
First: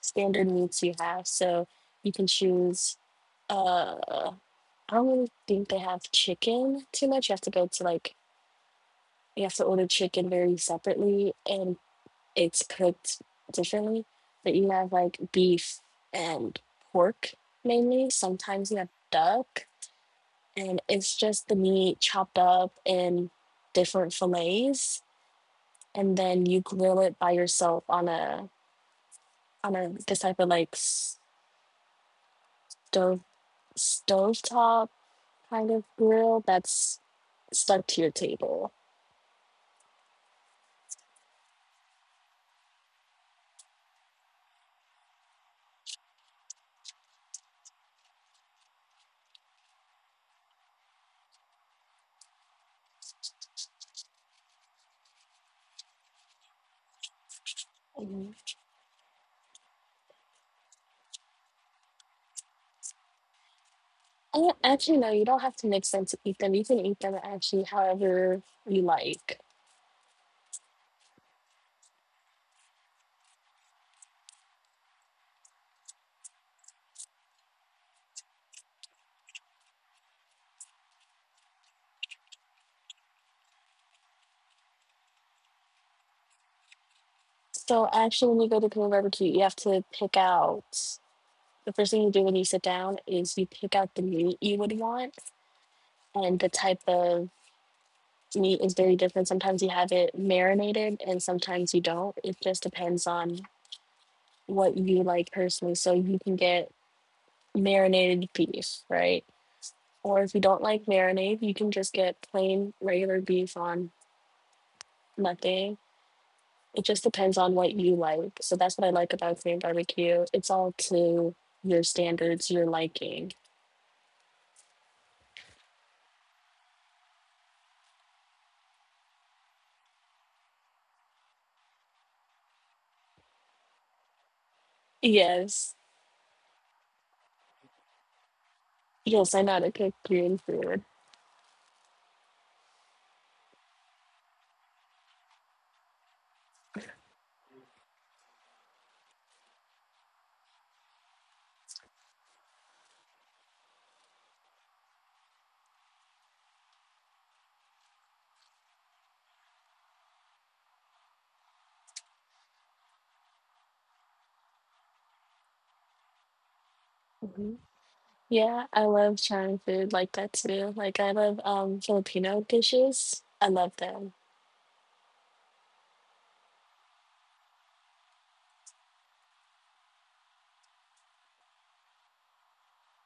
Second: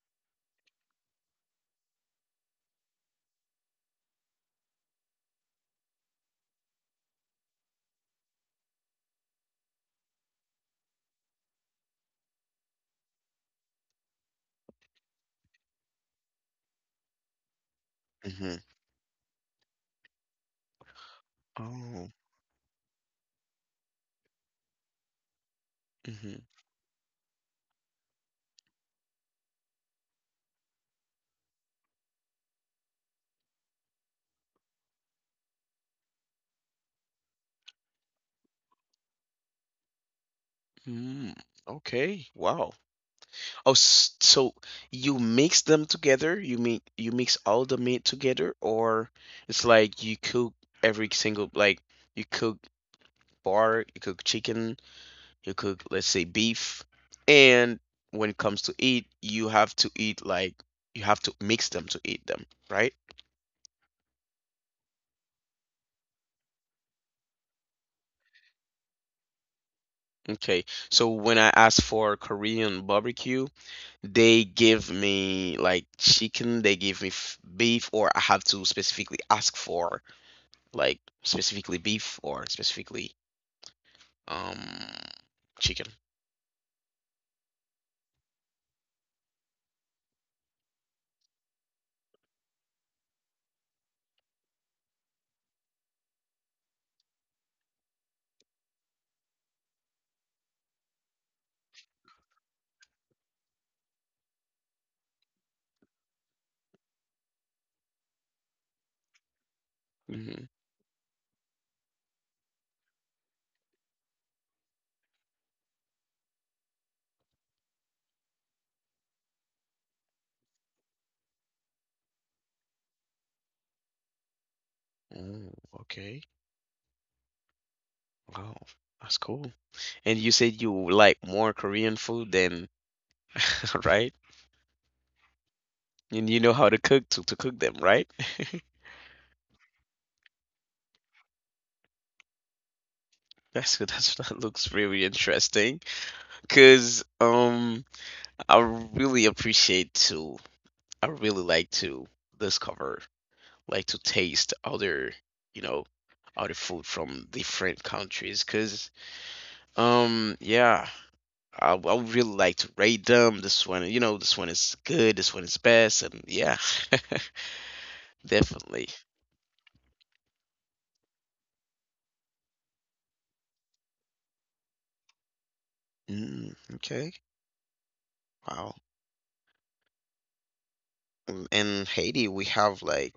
Speaker 2: standard meats you have. So you can choose uh I don't really think they have chicken too much. You have to go to like you have to order chicken very separately and it's cooked differently. But you have like beef and pork mainly.
Speaker 1: Mm-hmm.
Speaker 2: Sometimes you have duck and it's just the meat
Speaker 1: Oh.
Speaker 2: chopped up in different fillets and
Speaker 1: Mm-hmm.
Speaker 2: then you grill it by yourself on a on a this type of like stove stovetop kind of grill that's stuck to your table.
Speaker 1: Mm. Okay. Wow. Oh, s- so you mix them together? You mean you mix all the meat together, or it's like you cook every single, like, you cook pork, you cook chicken, you cook, let's say, beef, and when
Speaker 2: Mhm.
Speaker 1: it comes to eat, you have to eat like, you have to mix them to eat them, right?
Speaker 2: And actually no, you don't have to mix them to eat them, you can eat them actually however you like.
Speaker 1: Okay. So when I ask for Korean barbecue, they give me like chicken, they give me f beef, or I have to specifically ask for, like, specifically beef or specifically um chicken.
Speaker 2: So actually when you go to Korean barbecue you have to pick out the first thing you do when you sit down is you pick out the meat you would want and the type of meat is very different. Sometimes you have it marinated and sometimes you don't. It just depends on what you like personally. So you can get marinated beef, right? Or if you
Speaker 1: Mm-hmm.
Speaker 2: don't like marinade, you can just get plain regular beef on nothing. It just depends on what you like. So that's what I like about Korean barbecue. It's all to your standards, your liking.
Speaker 1: Oh, okay. Wow, that's cool. And you said you like more Korean food than right?
Speaker 2: Yes.
Speaker 1: And you know how to cook, to, to cook them, right?
Speaker 2: Yes, I know how to cook Korean food.
Speaker 1: That's good. That's that looks really interesting. 'Cause um, I really appreciate to. I really like to discover, like to taste other, you know, other food from different countries. 'Cause um, yeah, I, I would really like to rate them. This one, you know, this one is good. This one is best, and yeah,
Speaker 2: Yeah,
Speaker 1: definitely.
Speaker 2: I love China food like that too. Like I love um Filipino dishes. I love them.
Speaker 1: Mm, okay. Wow. Um, in Haiti, we have like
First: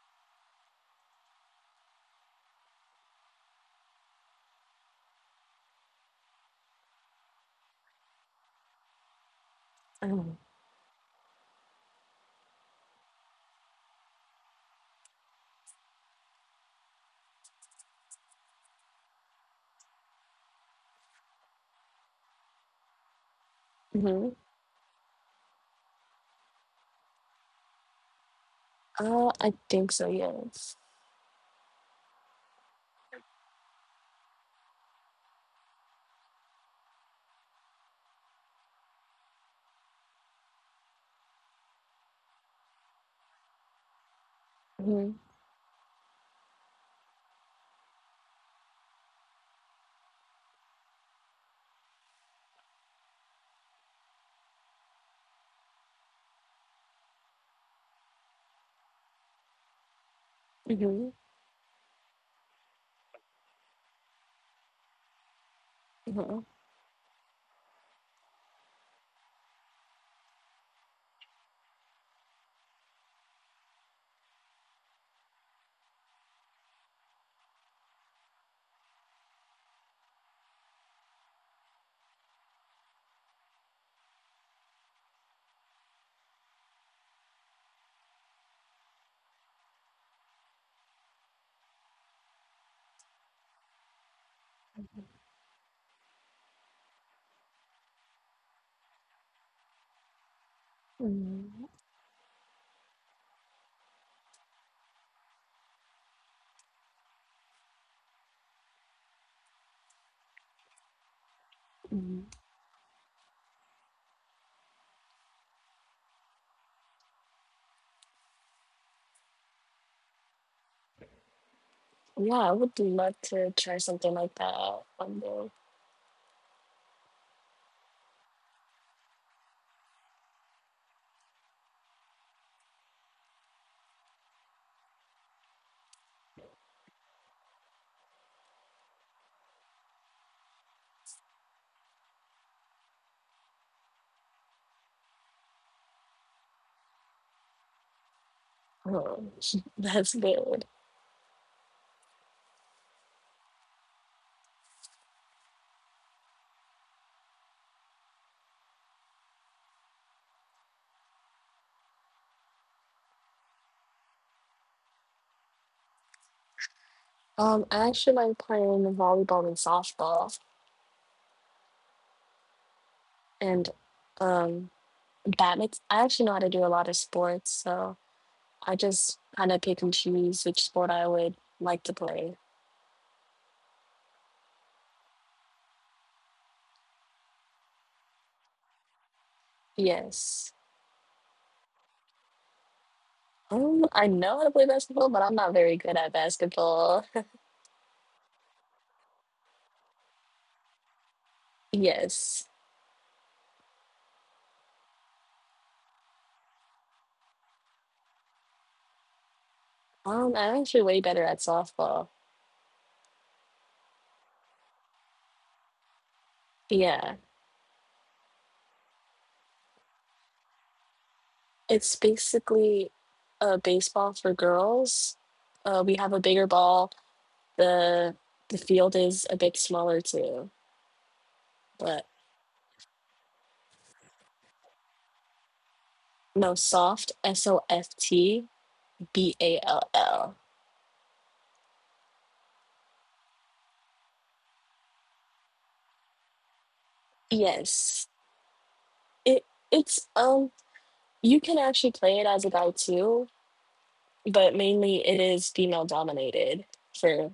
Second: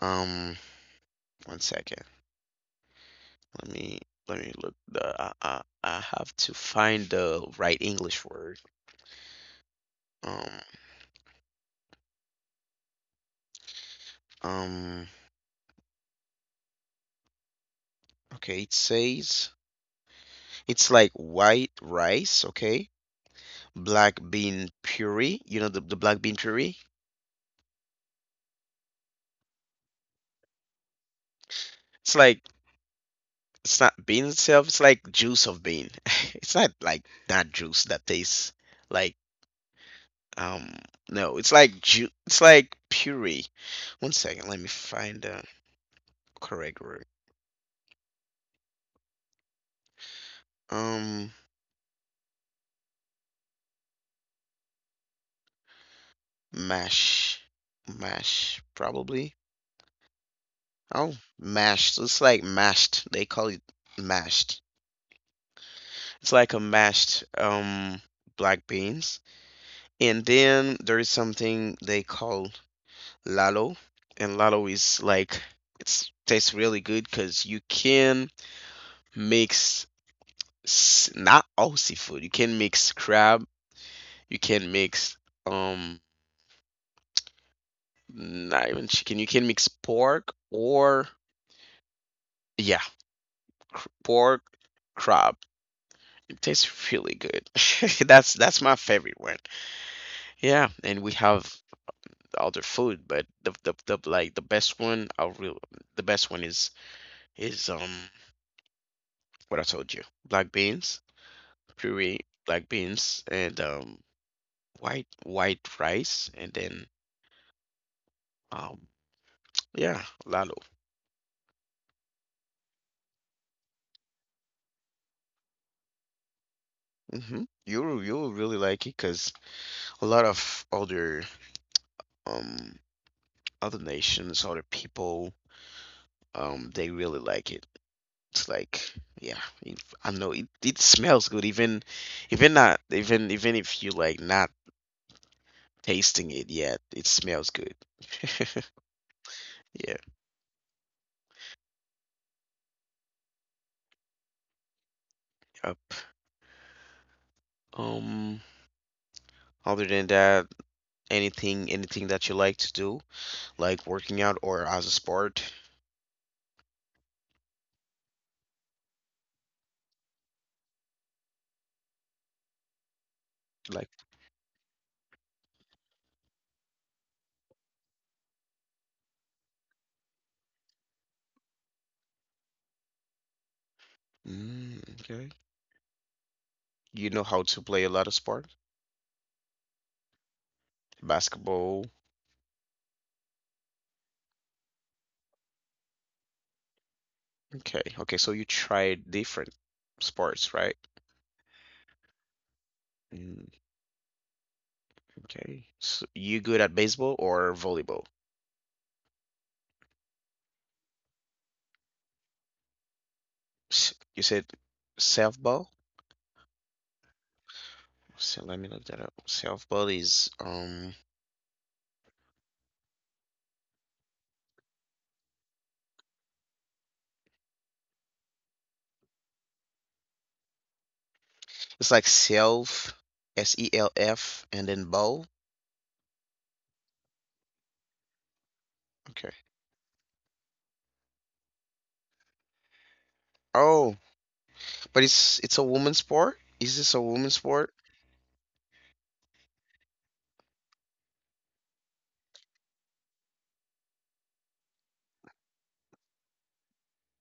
Speaker 1: um one second. Let me let me look the, I, I I have to find the right English word.
Speaker 2: Oh,
Speaker 1: Um um okay, it says it's like white rice, okay? Black
Speaker 2: mm-hmm.
Speaker 1: bean puree, you know, the, the black bean puree?
Speaker 2: Uh, I think so, yes.
Speaker 1: It's like it's not bean itself. It's like juice of bean. It's not like that juice that tastes like um no. It's like ju- It's like puree. One second, let me
Speaker 2: Mm-hmm.
Speaker 1: find the correct word. Um, mash, mash probably.
Speaker 2: Mm-hmm.
Speaker 1: Oh, mashed. So it's like mashed. They call it mashed.
Speaker 2: Mm-hmm.
Speaker 1: It's like a mashed um black beans. And then there is something they call lalo, and lalo is like, it's tastes really good, because you can mix, s- not all seafood. You can mix crab. You can mix, um not even chicken. You can mix pork or, yeah, cr- pork, crab. It tastes really good. That's that's my favorite one. Yeah, and we
Speaker 2: Mm-hmm.
Speaker 1: have other food, but the the, the like the best one, I real the best one is is um what I told you, black beans
Speaker 2: Mm-hmm.
Speaker 1: puree, black beans, and um, white white rice, and then um, yeah, lalo.
Speaker 2: Yeah, I would love to try something like that out one day.
Speaker 1: Hmm. You'll you'll really like it, because a lot of other um other nations, other people, um, they really like it. It's like, yeah, it, I know it, it, smells good. Even, even not even even if you, like, not tasting it yet, it smells good.
Speaker 2: Um,
Speaker 1: Yeah.
Speaker 2: that's good.
Speaker 1: Yep. Um, other than that, anything anything that you like to do? Like working out or as a sport?
Speaker 2: Um, I actually like playing volleyball and softball and
Speaker 1: Like,
Speaker 2: um badminton. I actually know how to do a lot of sports, so I just kind of pick and choose which sport I would like to play.
Speaker 1: mm, okay. You know how to play a lot of sport?
Speaker 2: Yes.
Speaker 1: Basketball.
Speaker 2: Um, I know how to play basketball, but I'm not very good at basketball.
Speaker 1: Okay. Okay, so you tried different sports, right?
Speaker 2: Yes.
Speaker 1: Mm, okay. So you good at baseball or volleyball?
Speaker 2: Um, I'm actually way better at softball.
Speaker 1: S- You said self ball?
Speaker 2: Yeah.
Speaker 1: So let me look that up. Self ball is um
Speaker 2: It's basically a baseball for girls. Uh, we have a bigger ball. The the field is a bit smaller too.
Speaker 1: it's
Speaker 2: But
Speaker 1: like self, S E L F, and then ball.
Speaker 2: no, soft, S O F T B
Speaker 1: Okay.
Speaker 2: A L L.
Speaker 1: Oh, but it's it's a woman's sport? Is this a woman's sport?
Speaker 2: Yes. It it's um you can actually play it as a guy too, but mainly it is female dominated for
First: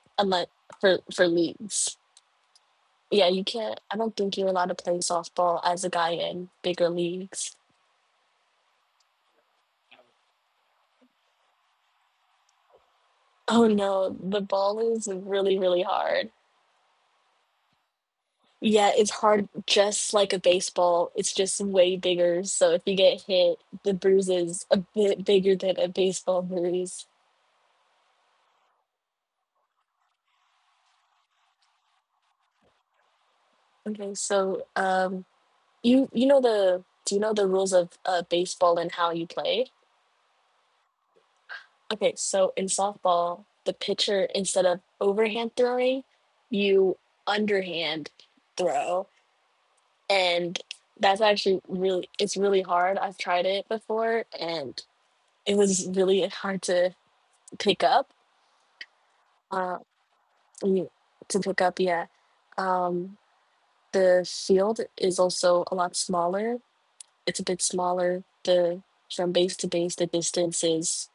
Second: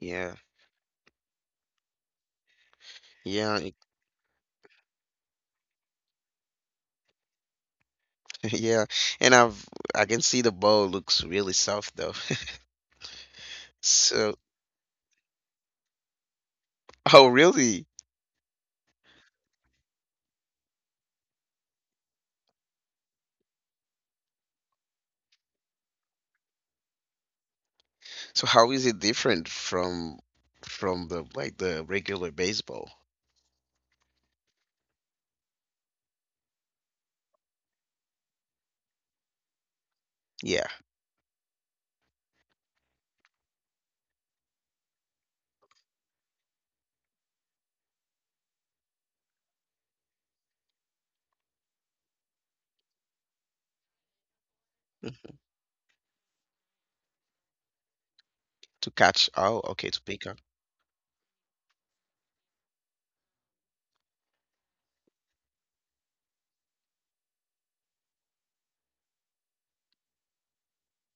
Speaker 1: Yeah.
Speaker 2: unless for for leagues. Yeah, you
Speaker 1: Yeah,
Speaker 2: can't. I don't think you're allowed to play softball as a guy in bigger leagues.
Speaker 1: yeah, and I've I can see the bowl looks really soft though.
Speaker 2: Oh no,
Speaker 1: So,
Speaker 2: the ball is really really hard.
Speaker 1: oh really?
Speaker 2: Yeah, it's hard just like a baseball. It's just way bigger. So if you get hit, the bruise is a bit bigger than a baseball bruise.
Speaker 1: So how is it different from, from the, like, the regular baseball?
Speaker 2: Okay, so um, you you know the do you know the rules of uh, baseball and how you play?
Speaker 1: Yeah.
Speaker 2: Okay, so in softball, the pitcher, instead of overhand throwing, you underhand throw. And that's actually really, it's really hard. I've tried it before and
Speaker 1: Mm.
Speaker 2: it was really hard to pick up.
Speaker 1: To catch. Oh,
Speaker 2: Uh,
Speaker 1: okay, to pick up.
Speaker 2: you- to pick up, yeah. Um, the field is also a lot smaller. It's a bit smaller. The From base to base, the distance is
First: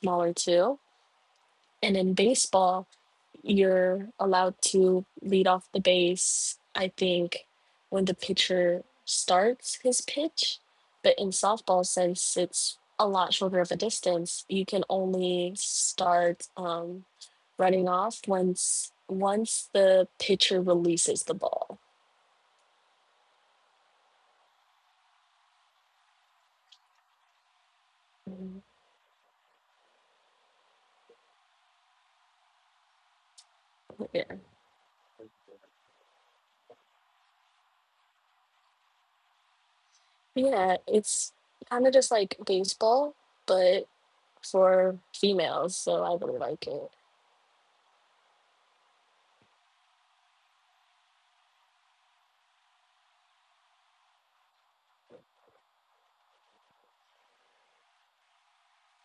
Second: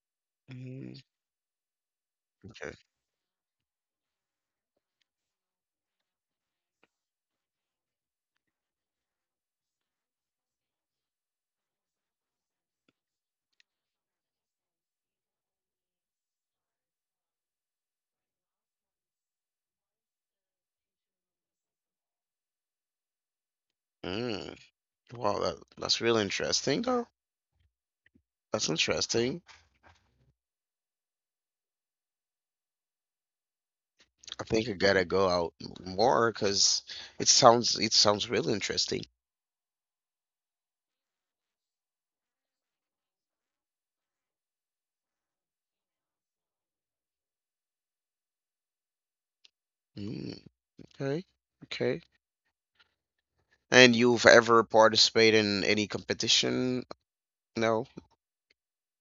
Speaker 2: smaller too.
Speaker 1: Mm,
Speaker 2: And in
Speaker 1: okay.
Speaker 2: baseball, you're allowed to lead off the base, I think, when the pitcher starts his pitch. But in softball, since it's a lot shorter of a distance, you can only start um, running off once once the pitcher releases the ball.
Speaker 1: Mm. Wow, that, that's really interesting though.
Speaker 2: Mm.
Speaker 1: That's interesting.
Speaker 2: Yeah,
Speaker 1: I think I gotta go out more because it sounds it sounds really interesting.
Speaker 2: yeah, it's kind of just like baseball, but for females. So I really like it.
Speaker 1: Mm, okay, okay. And you've ever participated in any competition? No?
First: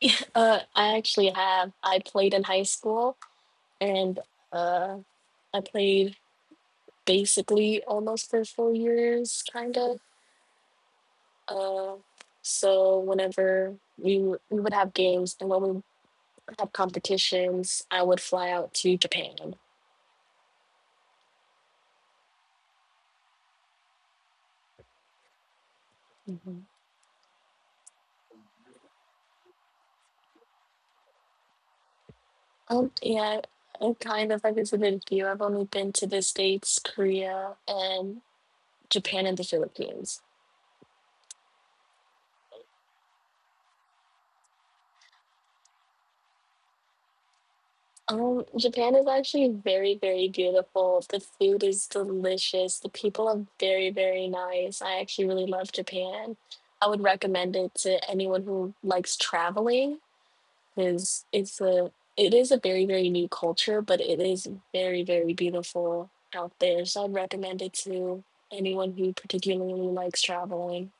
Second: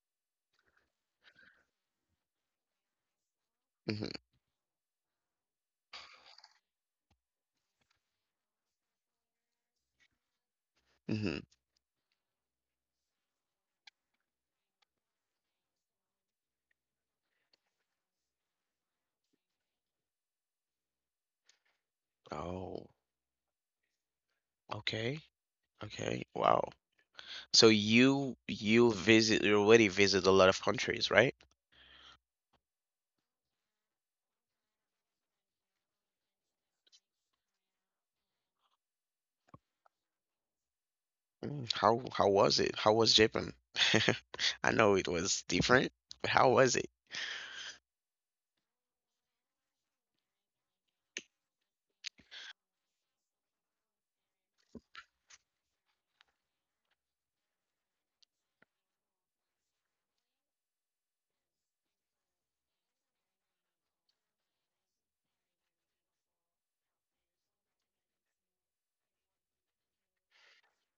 Speaker 2: Uh, I actually have. I played in high school,
Speaker 1: Hmm.
Speaker 2: and uh, I played basically almost for four years, kind of.
Speaker 1: Hmm.
Speaker 2: Uh, so whenever we w- we would have games, and when we have competitions, I would fly out to Japan.
Speaker 1: Oh, okay. Okay. Wow.
Speaker 2: Hmm.
Speaker 1: So you you visit you already visit a lot of countries, right?
Speaker 2: Um, yeah, I kind of I visited a few. I've only been to the States, Korea, and Japan and the Philippines.
Speaker 1: Mm, How how was it? How was Japan? I know it was different, but how was it?
Speaker 2: Um, Japan is actually very, very beautiful. The food is delicious. The people are very, very nice. I actually really love Japan. I would recommend it to anyone who likes traveling because it's a it is a very, very new culture, but it is very, very beautiful out there. So I'd recommend it to anyone who particularly likes traveling.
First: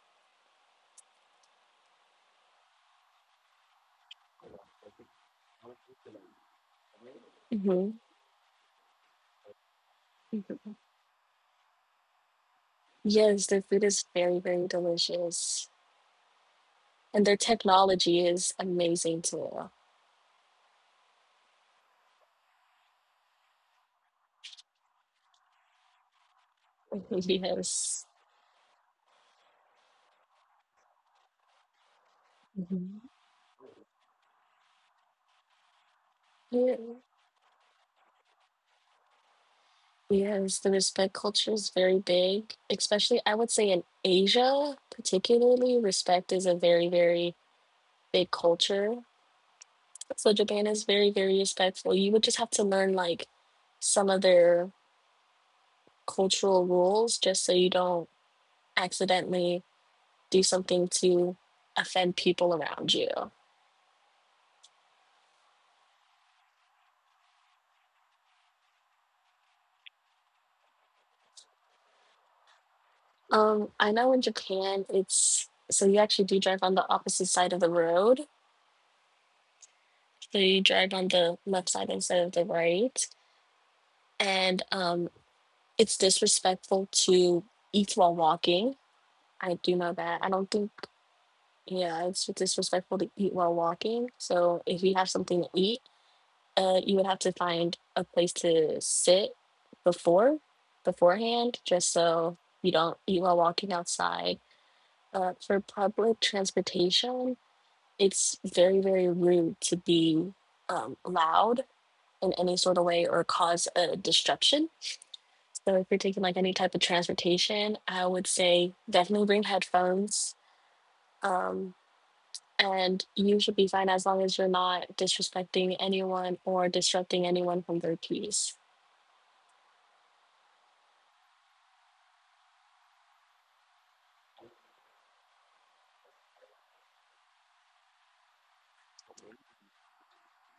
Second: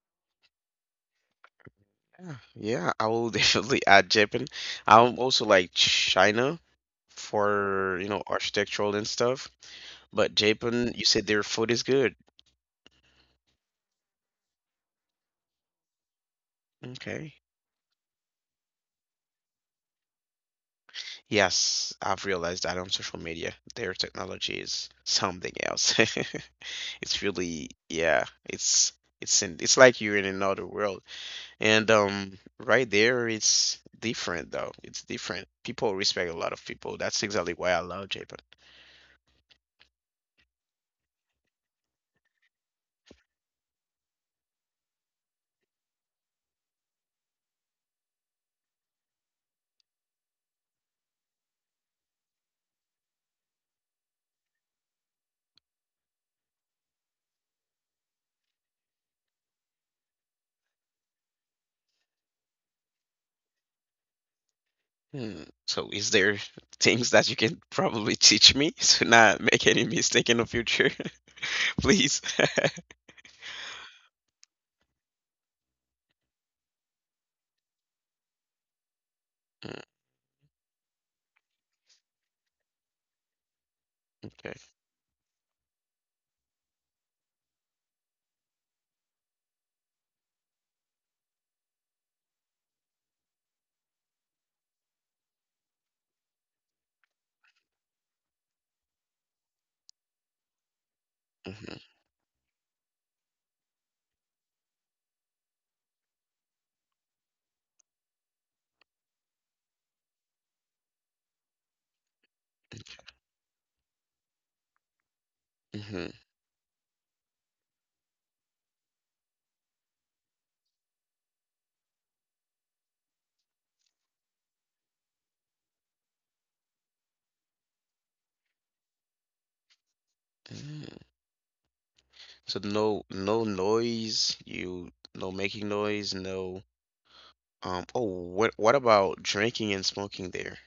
Speaker 1: Yeah, yeah, I will definitely add Japan. I will also like China
Speaker 2: Hmm.
Speaker 1: for, you know, architectural and stuff. But Japan, you said their food is good.
Speaker 2: Yes, their food is very, very delicious. And their
Speaker 1: Okay.
Speaker 2: technology is amazing too.
Speaker 1: Yes, I've realized that on social media, their technology is something else. It's really,
Speaker 2: Yes.
Speaker 1: yeah, it's it's in, it's like you're in another world. And um,
Speaker 2: Mhm.
Speaker 1: right there, it's different though. It's different. People respect a lot
Speaker 2: Yeah,
Speaker 1: of people. That's exactly why I love Japan.
Speaker 2: yes, the respect culture is very big, especially I would say in Asia, particularly, respect is a very, very big culture. So Japan is very, very respectful. You would just have to learn like some of their cultural rules just so you don't accidentally do something to offend people around you.
Speaker 1: Hmm. So, is there things that you can probably teach me to not make any mistake in the future, please?
Speaker 2: Um, I know in Japan, it's so you actually do drive on the opposite side of the road.
Speaker 1: Mm,
Speaker 2: So you drive on the left side instead of the right.
Speaker 1: okay.
Speaker 2: And um, it's disrespectful to eat while walking. I do know that. I don't think, Yeah, it's disrespectful to eat while walking. So if you have something to eat, uh, you would have to find a place to sit before, beforehand,
Speaker 1: Mm-hmm.
Speaker 2: just so you don't eat while walking outside. Uh, for public transportation, it's very, very rude to be um, loud in any sort of way or cause a disruption. So if you're
Speaker 1: Mm-hmm.
Speaker 2: taking like any type of transportation, I would say definitely bring headphones. Um, and you should be fine as long as you're not disrespecting anyone or disrupting anyone from their peace.
Speaker 1: Mm-hmm. So no no noise, you no making noise, no um oh what what about drinking and smoking there?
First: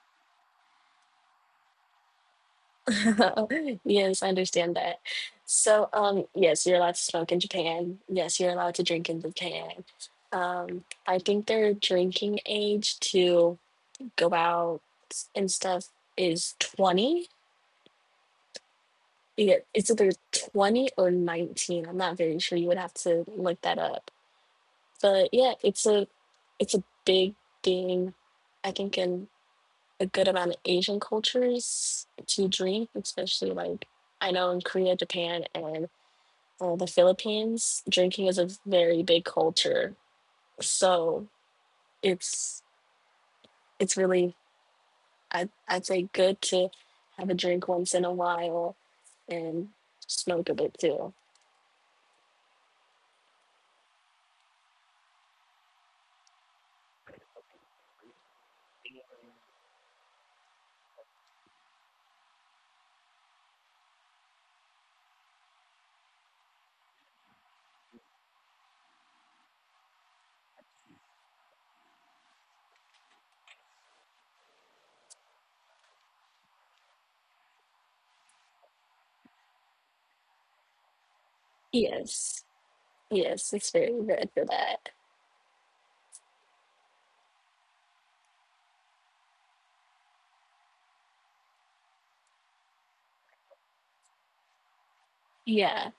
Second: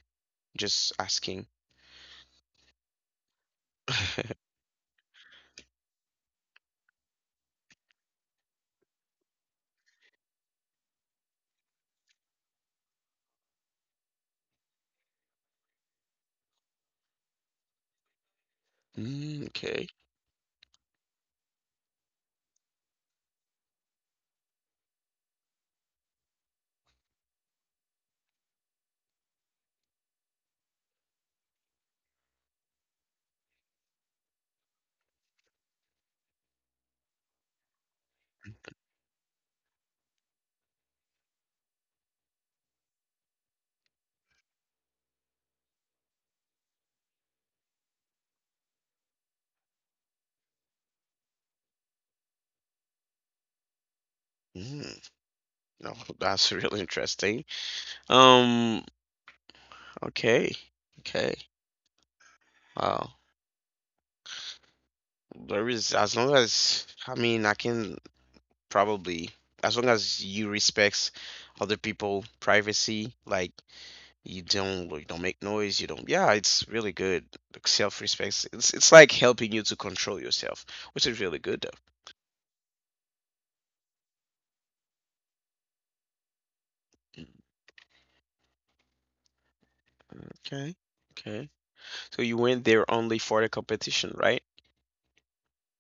Speaker 1: Just asking.
Speaker 2: Yes, I understand that. So, um, yes, you're allowed to smoke in Japan. Yes, you're allowed to drink in Japan. Um, I think their drinking age to go out and stuff is twenty.
Speaker 1: Mm,
Speaker 2: Yeah,
Speaker 1: okay.
Speaker 2: it's either twenty or nineteen. I'm not very sure. You would have to look that up. But yeah, it's a it's a big thing, I think, in a good amount of Asian cultures to drink, especially like I know in Korea, Japan, and uh, the Philippines, drinking is a very big culture. So it's it's really I I'd say good to have a drink once in a while and smoke a bit too.
Speaker 1: Mm, no, that's really interesting. Um, okay. Okay. Wow. There is as long as I mean I can probably as long as you respects other people privacy like you don't you don't make noise you don't yeah it's really good, like self-respect, it's it's like helping you to control yourself, which is really good though.
Speaker 2: Yes. Yes, it's very good for that.
Speaker 1: Mm, okay, okay, so you went there only for the competition, right?
Speaker 2: Yeah,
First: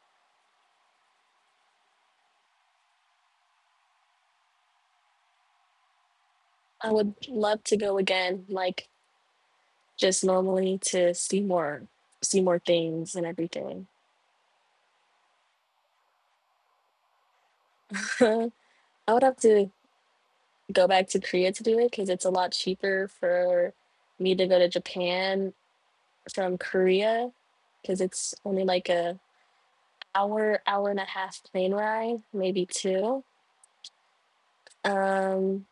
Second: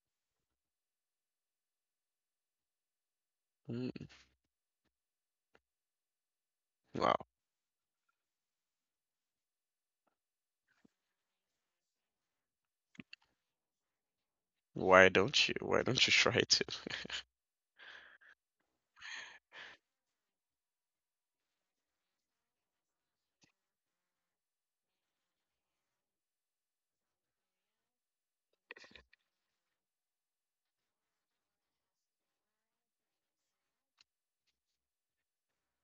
Speaker 1: Mm,
Speaker 2: I
Speaker 1: wow,
Speaker 2: would love to go again, like just normally to see more, see more things and everything.
Speaker 1: why don't you why don't you try to
Speaker 2: I would have to go back to Korea to do it because it's a lot cheaper for me to go to Japan from Korea because it's only like a hour, hour and a half plane ride, maybe two. Um,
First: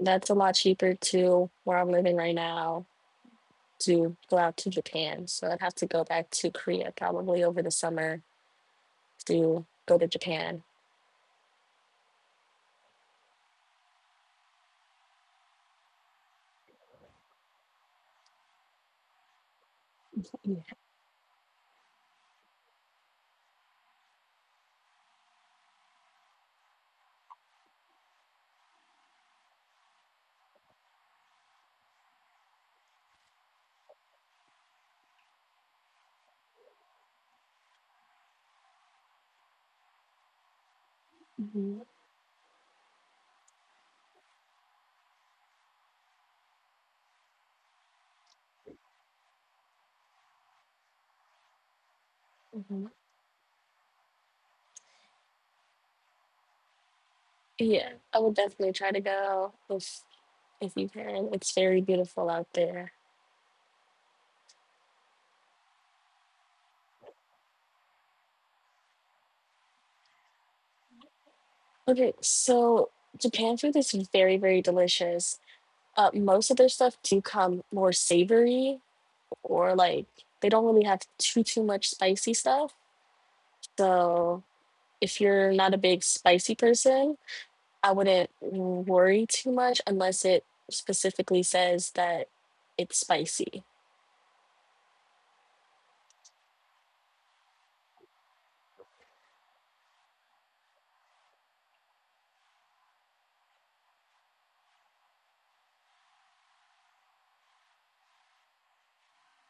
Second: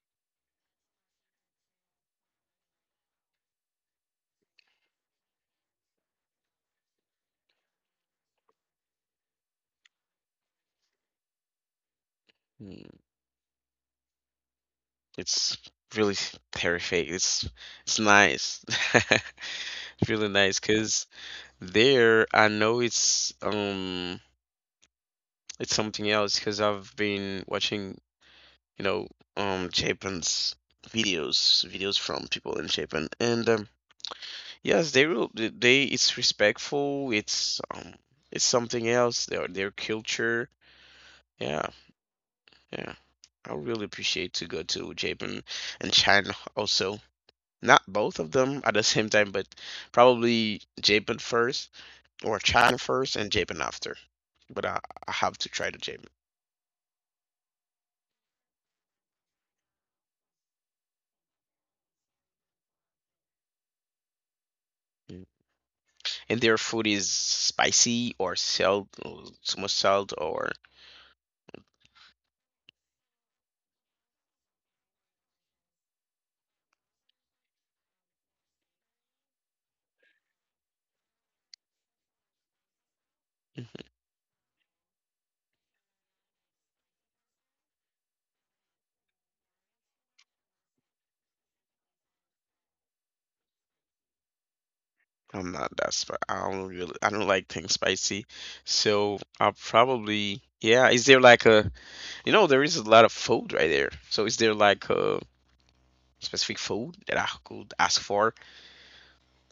Speaker 2: that's a lot cheaper to where I'm living right now to go out to Japan. So I'd have to go back to Korea probably over the summer to go to Japan.
Speaker 1: mm, it's really terrifying, it's it's nice it's really nice
Speaker 2: Yeah.
Speaker 1: because there, I know it's um it's something else, because I've been watching, you know, um Japan's videos, videos from people in Japan, and um yes, they will they they- it's respectful, it's um it's something else, their their culture. Yeah,
Speaker 2: Mhm,
Speaker 1: yeah. I really appreciate to go to Japan and China also. Not both of them at the same time, but probably Japan first or China
Speaker 2: mhm.
Speaker 1: first and Japan after. But I, I have to try to Japan.
Speaker 2: Yeah, I would definitely try to go if if you can. It's very beautiful out there.
Speaker 1: Mm. And their food is spicy or salt, or too much salt, or
Speaker 2: Okay, so Japan food is very, very delicious. Uh, most of their stuff do come more savory or like they don't really have too too much spicy stuff.
Speaker 1: mhm.
Speaker 2: So if you're not a big spicy person, I wouldn't worry too much unless it specifically says that it's spicy.
Speaker 1: I'm not that sp I don't really, I don't like things spicy. So I'll probably, yeah. Is there like a, you know, there is a lot of food right there. So is there like a specific food that I could ask for?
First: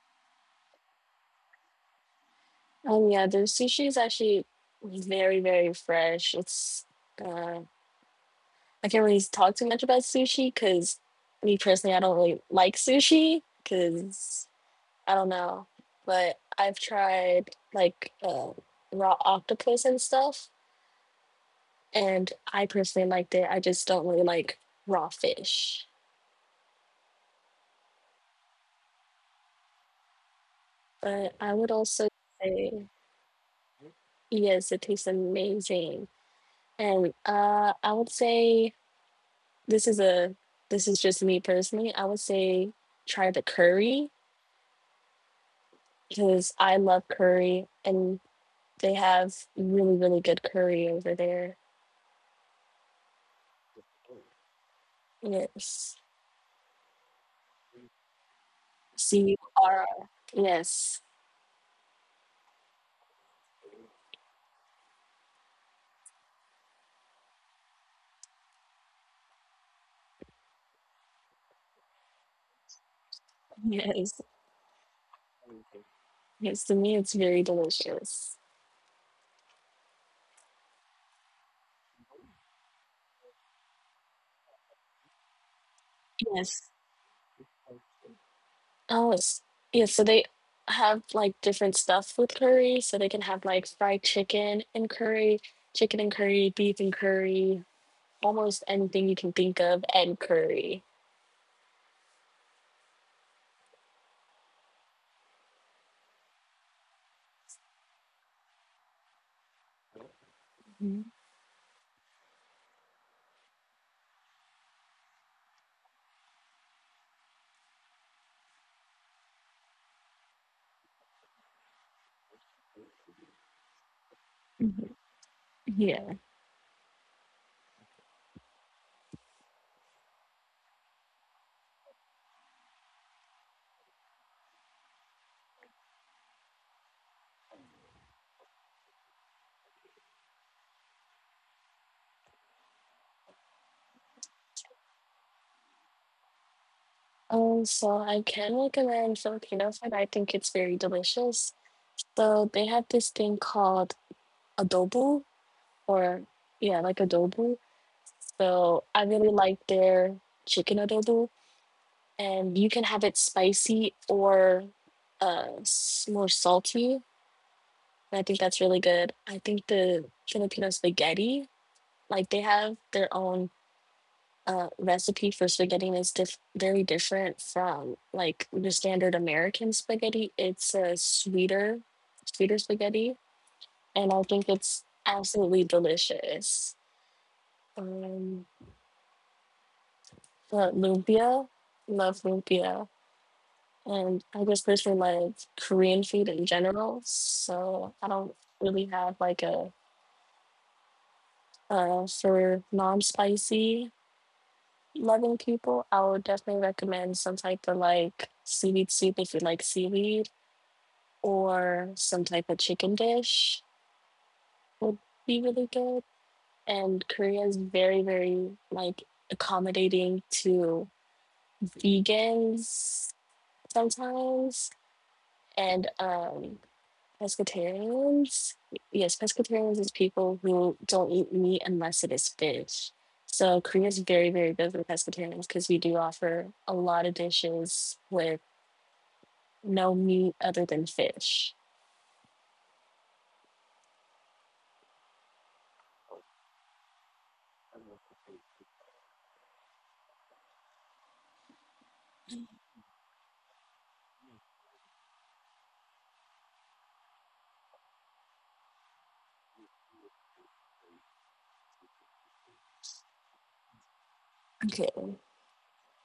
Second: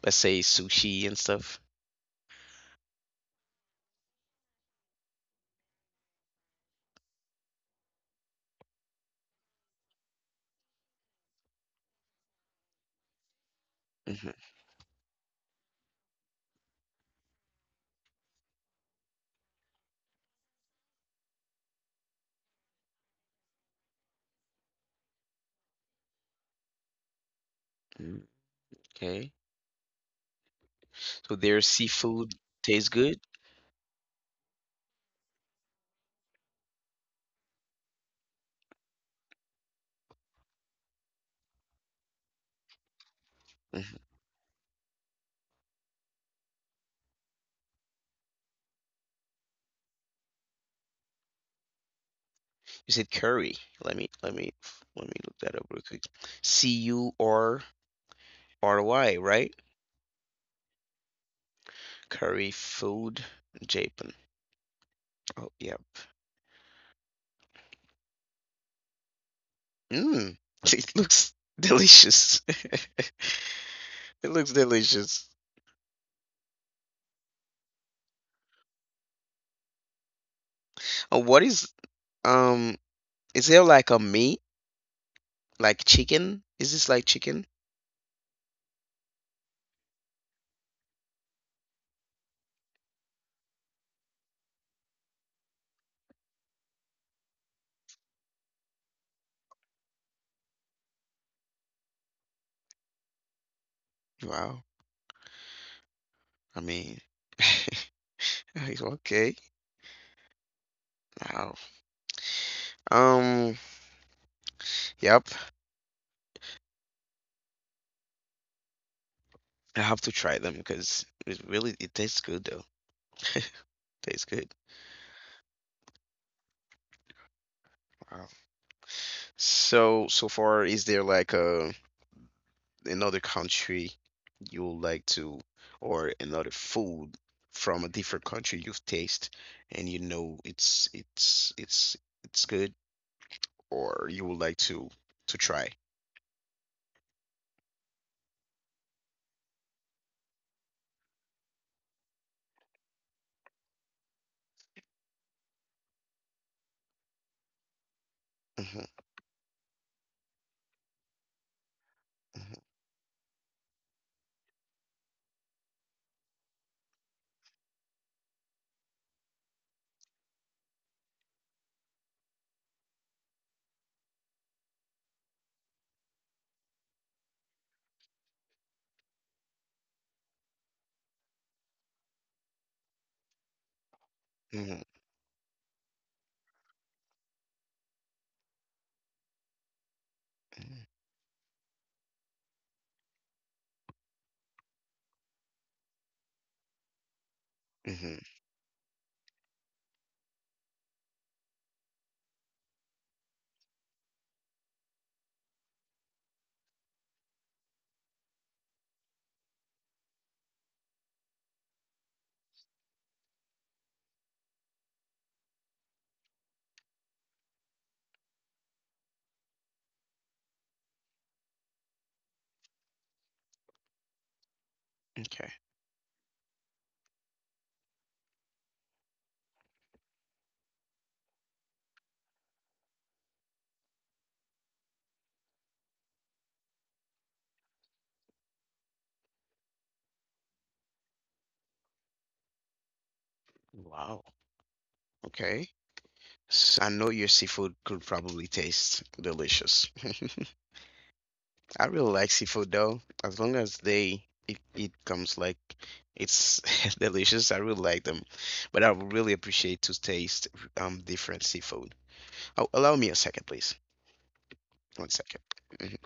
Speaker 1: Let's say sushi and stuff.
Speaker 2: Um, yeah, the sushi is actually very, very fresh. It's uh, I can't really talk too much about sushi because me personally, I don't really like sushi because I don't know. But I've tried like uh, raw octopus and stuff, and I personally liked it. I just don't really like raw fish.
Speaker 1: Hmm. Okay. So
Speaker 2: But
Speaker 1: their
Speaker 2: I would also
Speaker 1: seafood tastes
Speaker 2: say.
Speaker 1: good.
Speaker 2: Yes, it tastes amazing. And uh, I would say this is a this is just me personally. I would say try the
Speaker 1: Mhm.
Speaker 2: curry because I love curry and they have really, really good curry over there.
Speaker 1: You said curry. Let me let me let me look that up real quick.
Speaker 2: Yes.
Speaker 1: C U R R Y,
Speaker 2: C U
Speaker 1: right?
Speaker 2: R R. Yes.
Speaker 1: Curry food Japan. Oh, yep. Mmm, it looks delicious. It
Speaker 2: Yes.
Speaker 1: looks delicious.
Speaker 2: Yes, to me it's very delicious.
Speaker 1: Uh, what is um? Is there like a meat, like chicken? Is
Speaker 2: Yes.
Speaker 1: this like chicken?
Speaker 2: Oh, it's yeah, so they have like different stuff with curry. So they can have like fried chicken and curry, chicken and curry, beef and curry, almost anything you can think of and curry.
Speaker 1: Wow. I mean, okay.
Speaker 2: Mhm,
Speaker 1: Wow. Um. Yep. I have to try them because it really it tastes good though. Tastes good.
Speaker 2: mhm. Yeah.
Speaker 1: Wow. So so far, is there like a another country you would like to, or another food from a different country you've tasted and you know it's it's it's it's good, or you would like to to try.
Speaker 2: Um, so I can recommend Filipino food. I think it's very delicious. So they have this thing called adobo, or yeah, like adobo. So
Speaker 1: Hmm.
Speaker 2: I really like their chicken adobo. And you can have it spicy or uh more salty. And I think that's really good. I think the Filipino spaghetti, like they have their own uh recipe for spaghetti, and it's diff- very different from like the standard American spaghetti. It's a sweeter, sweeter spaghetti, and I think
Speaker 1: Hmm.
Speaker 2: it's absolutely delicious. Um, but
Speaker 1: Hmm.
Speaker 2: lumpia, love lumpia. And I just personally like Korean food in general, so I
Speaker 1: Hmm.
Speaker 2: don't really have like a uh, for non-spicy loving people. I would definitely recommend some type of like seaweed soup if you like seaweed, or some type of chicken dish would be really good. And Korea is very, very like accommodating to vegans sometimes,
Speaker 1: Okay.
Speaker 2: and um, pescatarians? Yes, pescatarians is people who don't eat meat unless it is fish. So Korea is very, very good for pescatarians because we do offer a lot of dishes with no meat other than fish.
Speaker 1: Wow. Okay. S I I know your seafood could probably taste delicious. I really like seafood though, as long as they it, it comes like it's delicious. I really like them, but I would really appreciate to taste um different seafood. Oh, allow me a second, please.
Speaker 2: Okay.
Speaker 1: One second. Mhm.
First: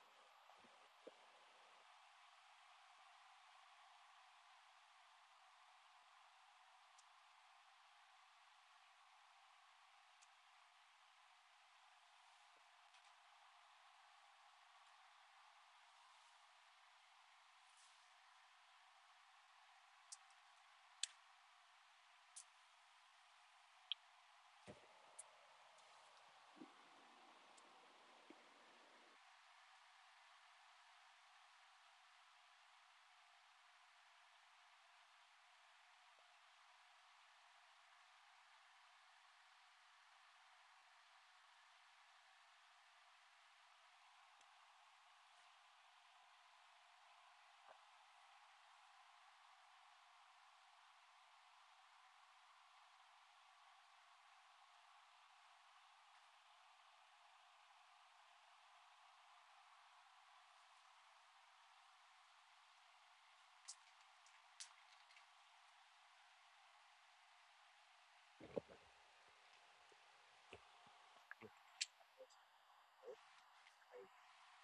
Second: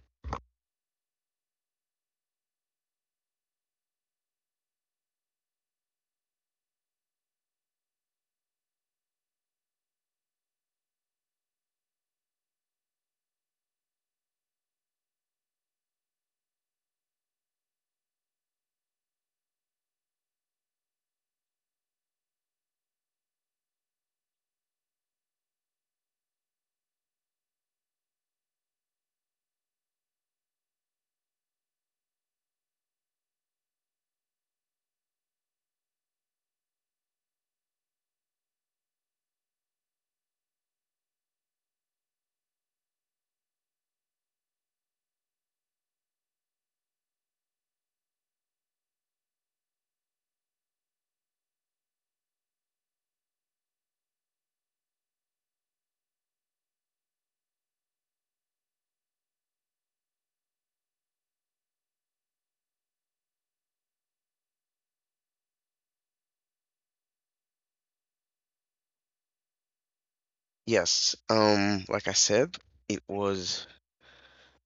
Speaker 1: Yes. Um, like I said, it was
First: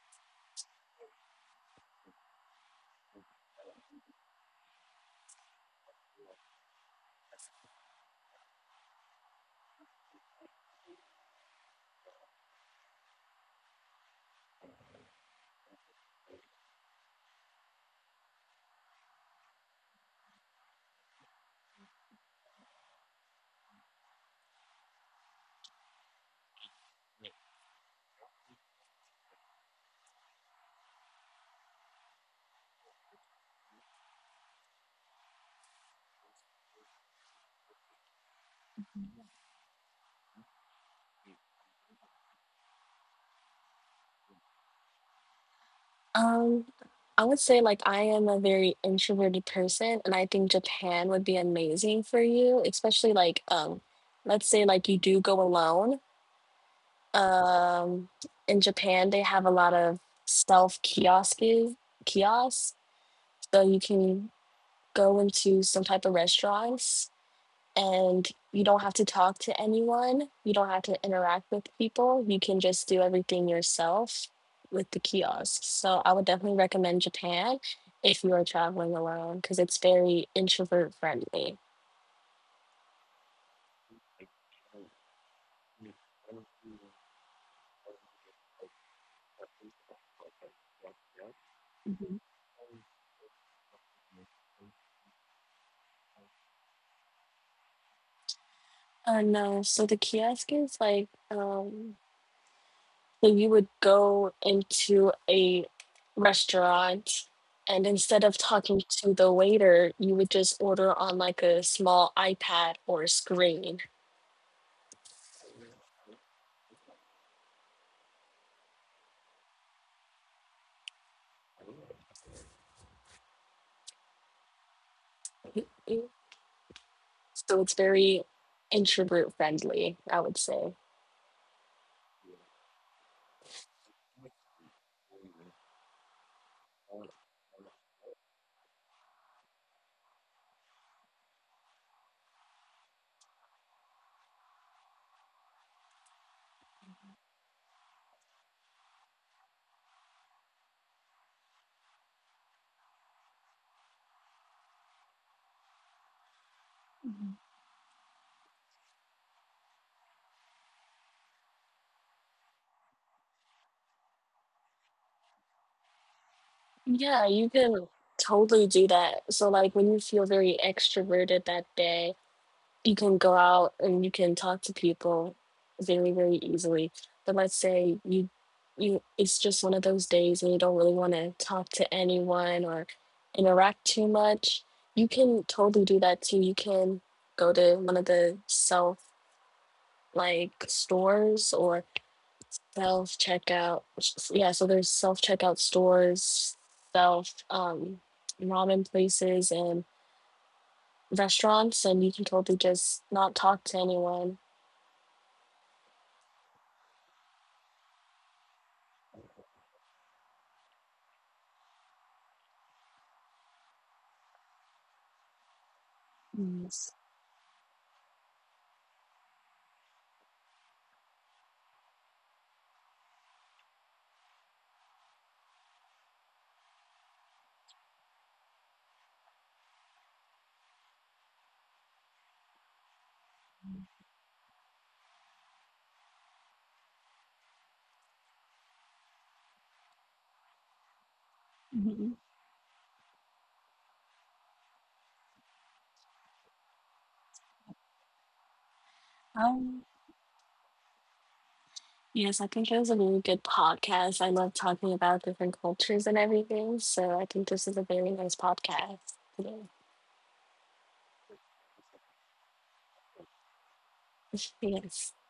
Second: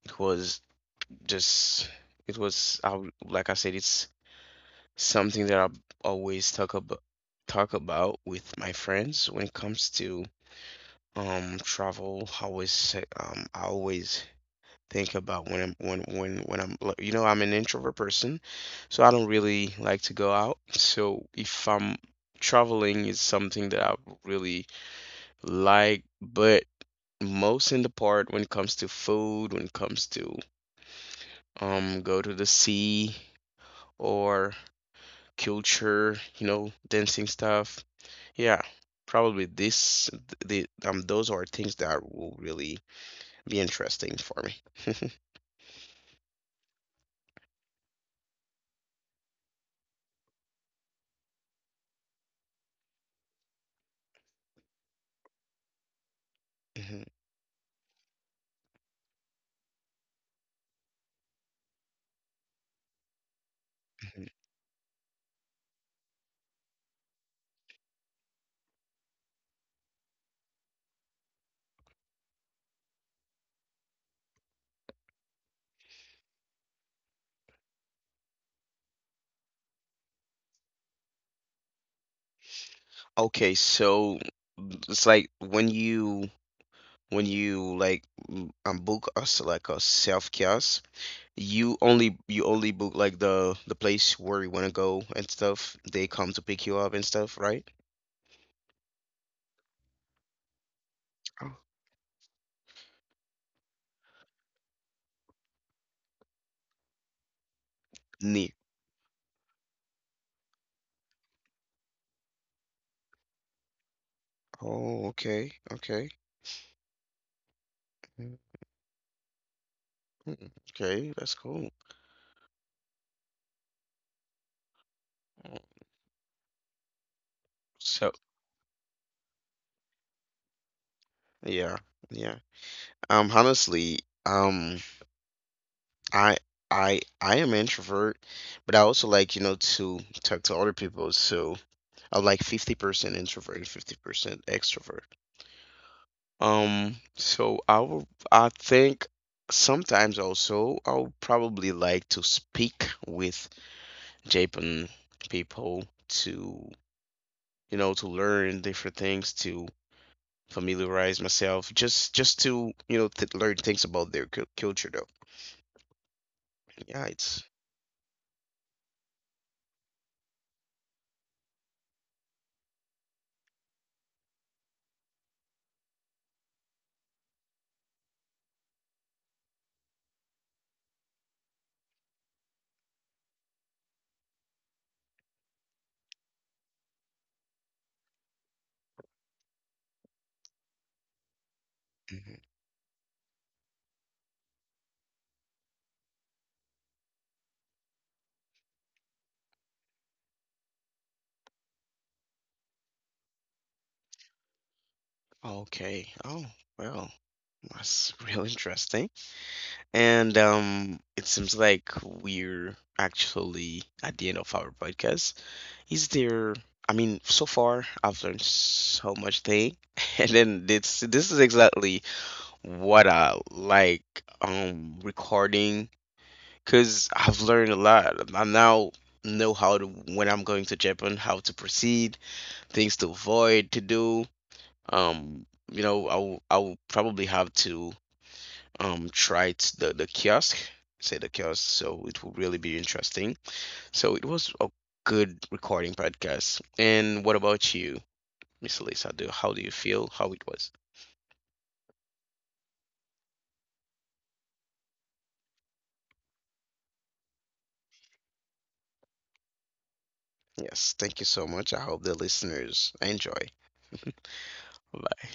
Speaker 1: it was just it was I, w- like I said, it's something that I always talk about talk about with my friends when it comes to um travel. I always say um I always think about when i'm when when when I'm like, you know, I'm an introvert person, so I don't really like to go out. So if I'm traveling, is something that I really like, but most in the part when it comes to food, when it comes to um go to the sea or culture, you know, dancing stuff, yeah, probably this the um those are things that will really be interesting for me.
Speaker 2: Um, I would say like I am a very introverted person, and I think Japan would be amazing for you, especially like um, let's say like you do go alone.
Speaker 1: Mhm,
Speaker 2: Um, in Japan, they have a lot of self kiosks kiosks So you
Speaker 1: mhm.
Speaker 2: can go into some type of restaurants, and you don't have to talk to anyone. You don't have to interact with people. You can just do everything yourself with the kiosks. So I would definitely recommend Japan if you are traveling alone because it's very introvert friendly.
Speaker 1: Okay, so it's like when you when you like m- um, book us like a self kiosk, you only
Speaker 2: Mhm.
Speaker 1: you only book like the the place where you want to go and stuff. They come to pick you up and stuff, right?
Speaker 2: Uh, no, so the kiosk is like
Speaker 1: Oh.
Speaker 2: um So you would go into a restaurant, and instead of
Speaker 1: Neat.
Speaker 2: talking to the waiter, you would just order on like a small iPad or screen.
Speaker 1: Oh, okay, okay, mhm, mhm, okay. That's cool. Mm.
Speaker 2: So it's
Speaker 1: So
Speaker 2: very introvert friendly, I would say.
Speaker 1: yeah, yeah. Um, honestly, um. I I I am an introvert, but I also like, you know, to talk to other people. So I'm like fifty percent introvert and fifty percent extrovert. Um, so I will, I think sometimes also I'll probably like to speak with Japan people to,
Speaker 2: Mhm.
Speaker 1: you know, to learn different things, to familiarize myself, just just to, you know, th learn things about their cul culture though. Yeah,
Speaker 2: Yeah,
Speaker 1: it's
Speaker 2: you can totally do that. So like when you feel very extroverted that day, you can go out and you can talk to people very, very easily. But let's say you you it's just one of those days and you don't really want to talk to anyone or interact too much. You can totally do that too. You can go to one of the self like stores or
Speaker 1: Mm-hmm.
Speaker 2: self checkout. Yeah, so there's self checkout stores, self um ramen places and restaurants, and you can totally just not talk to anyone.
Speaker 1: Okay. Oh, well, that's real interesting. And um, It seems like we're actually at the end of our podcast. Is there, I
Speaker 2: Yes.
Speaker 1: mean, so far I've learned so much thing, and then this this is exactly what I like um recording, because I've learned a lot. I now know how to when I'm going to Japan, how to proceed, things to avoid, to do. Um, you know, I'll I'll probably have to um try it, the the kiosk, say the kiosk, so
Speaker 2: Hmm.
Speaker 1: it will really be interesting. So it was a good recording podcast. And what about you, Miss Lisa? Do how do you
Speaker 2: Um,
Speaker 1: feel? How it was?
Speaker 2: yes, I think it was a really good podcast. I love talking about different cultures and everything. So I think this is a very nice podcast today.
Speaker 1: Yes, thank you so much. I hope the listeners enjoy.
Speaker 2: Yes.
Speaker 1: Bye.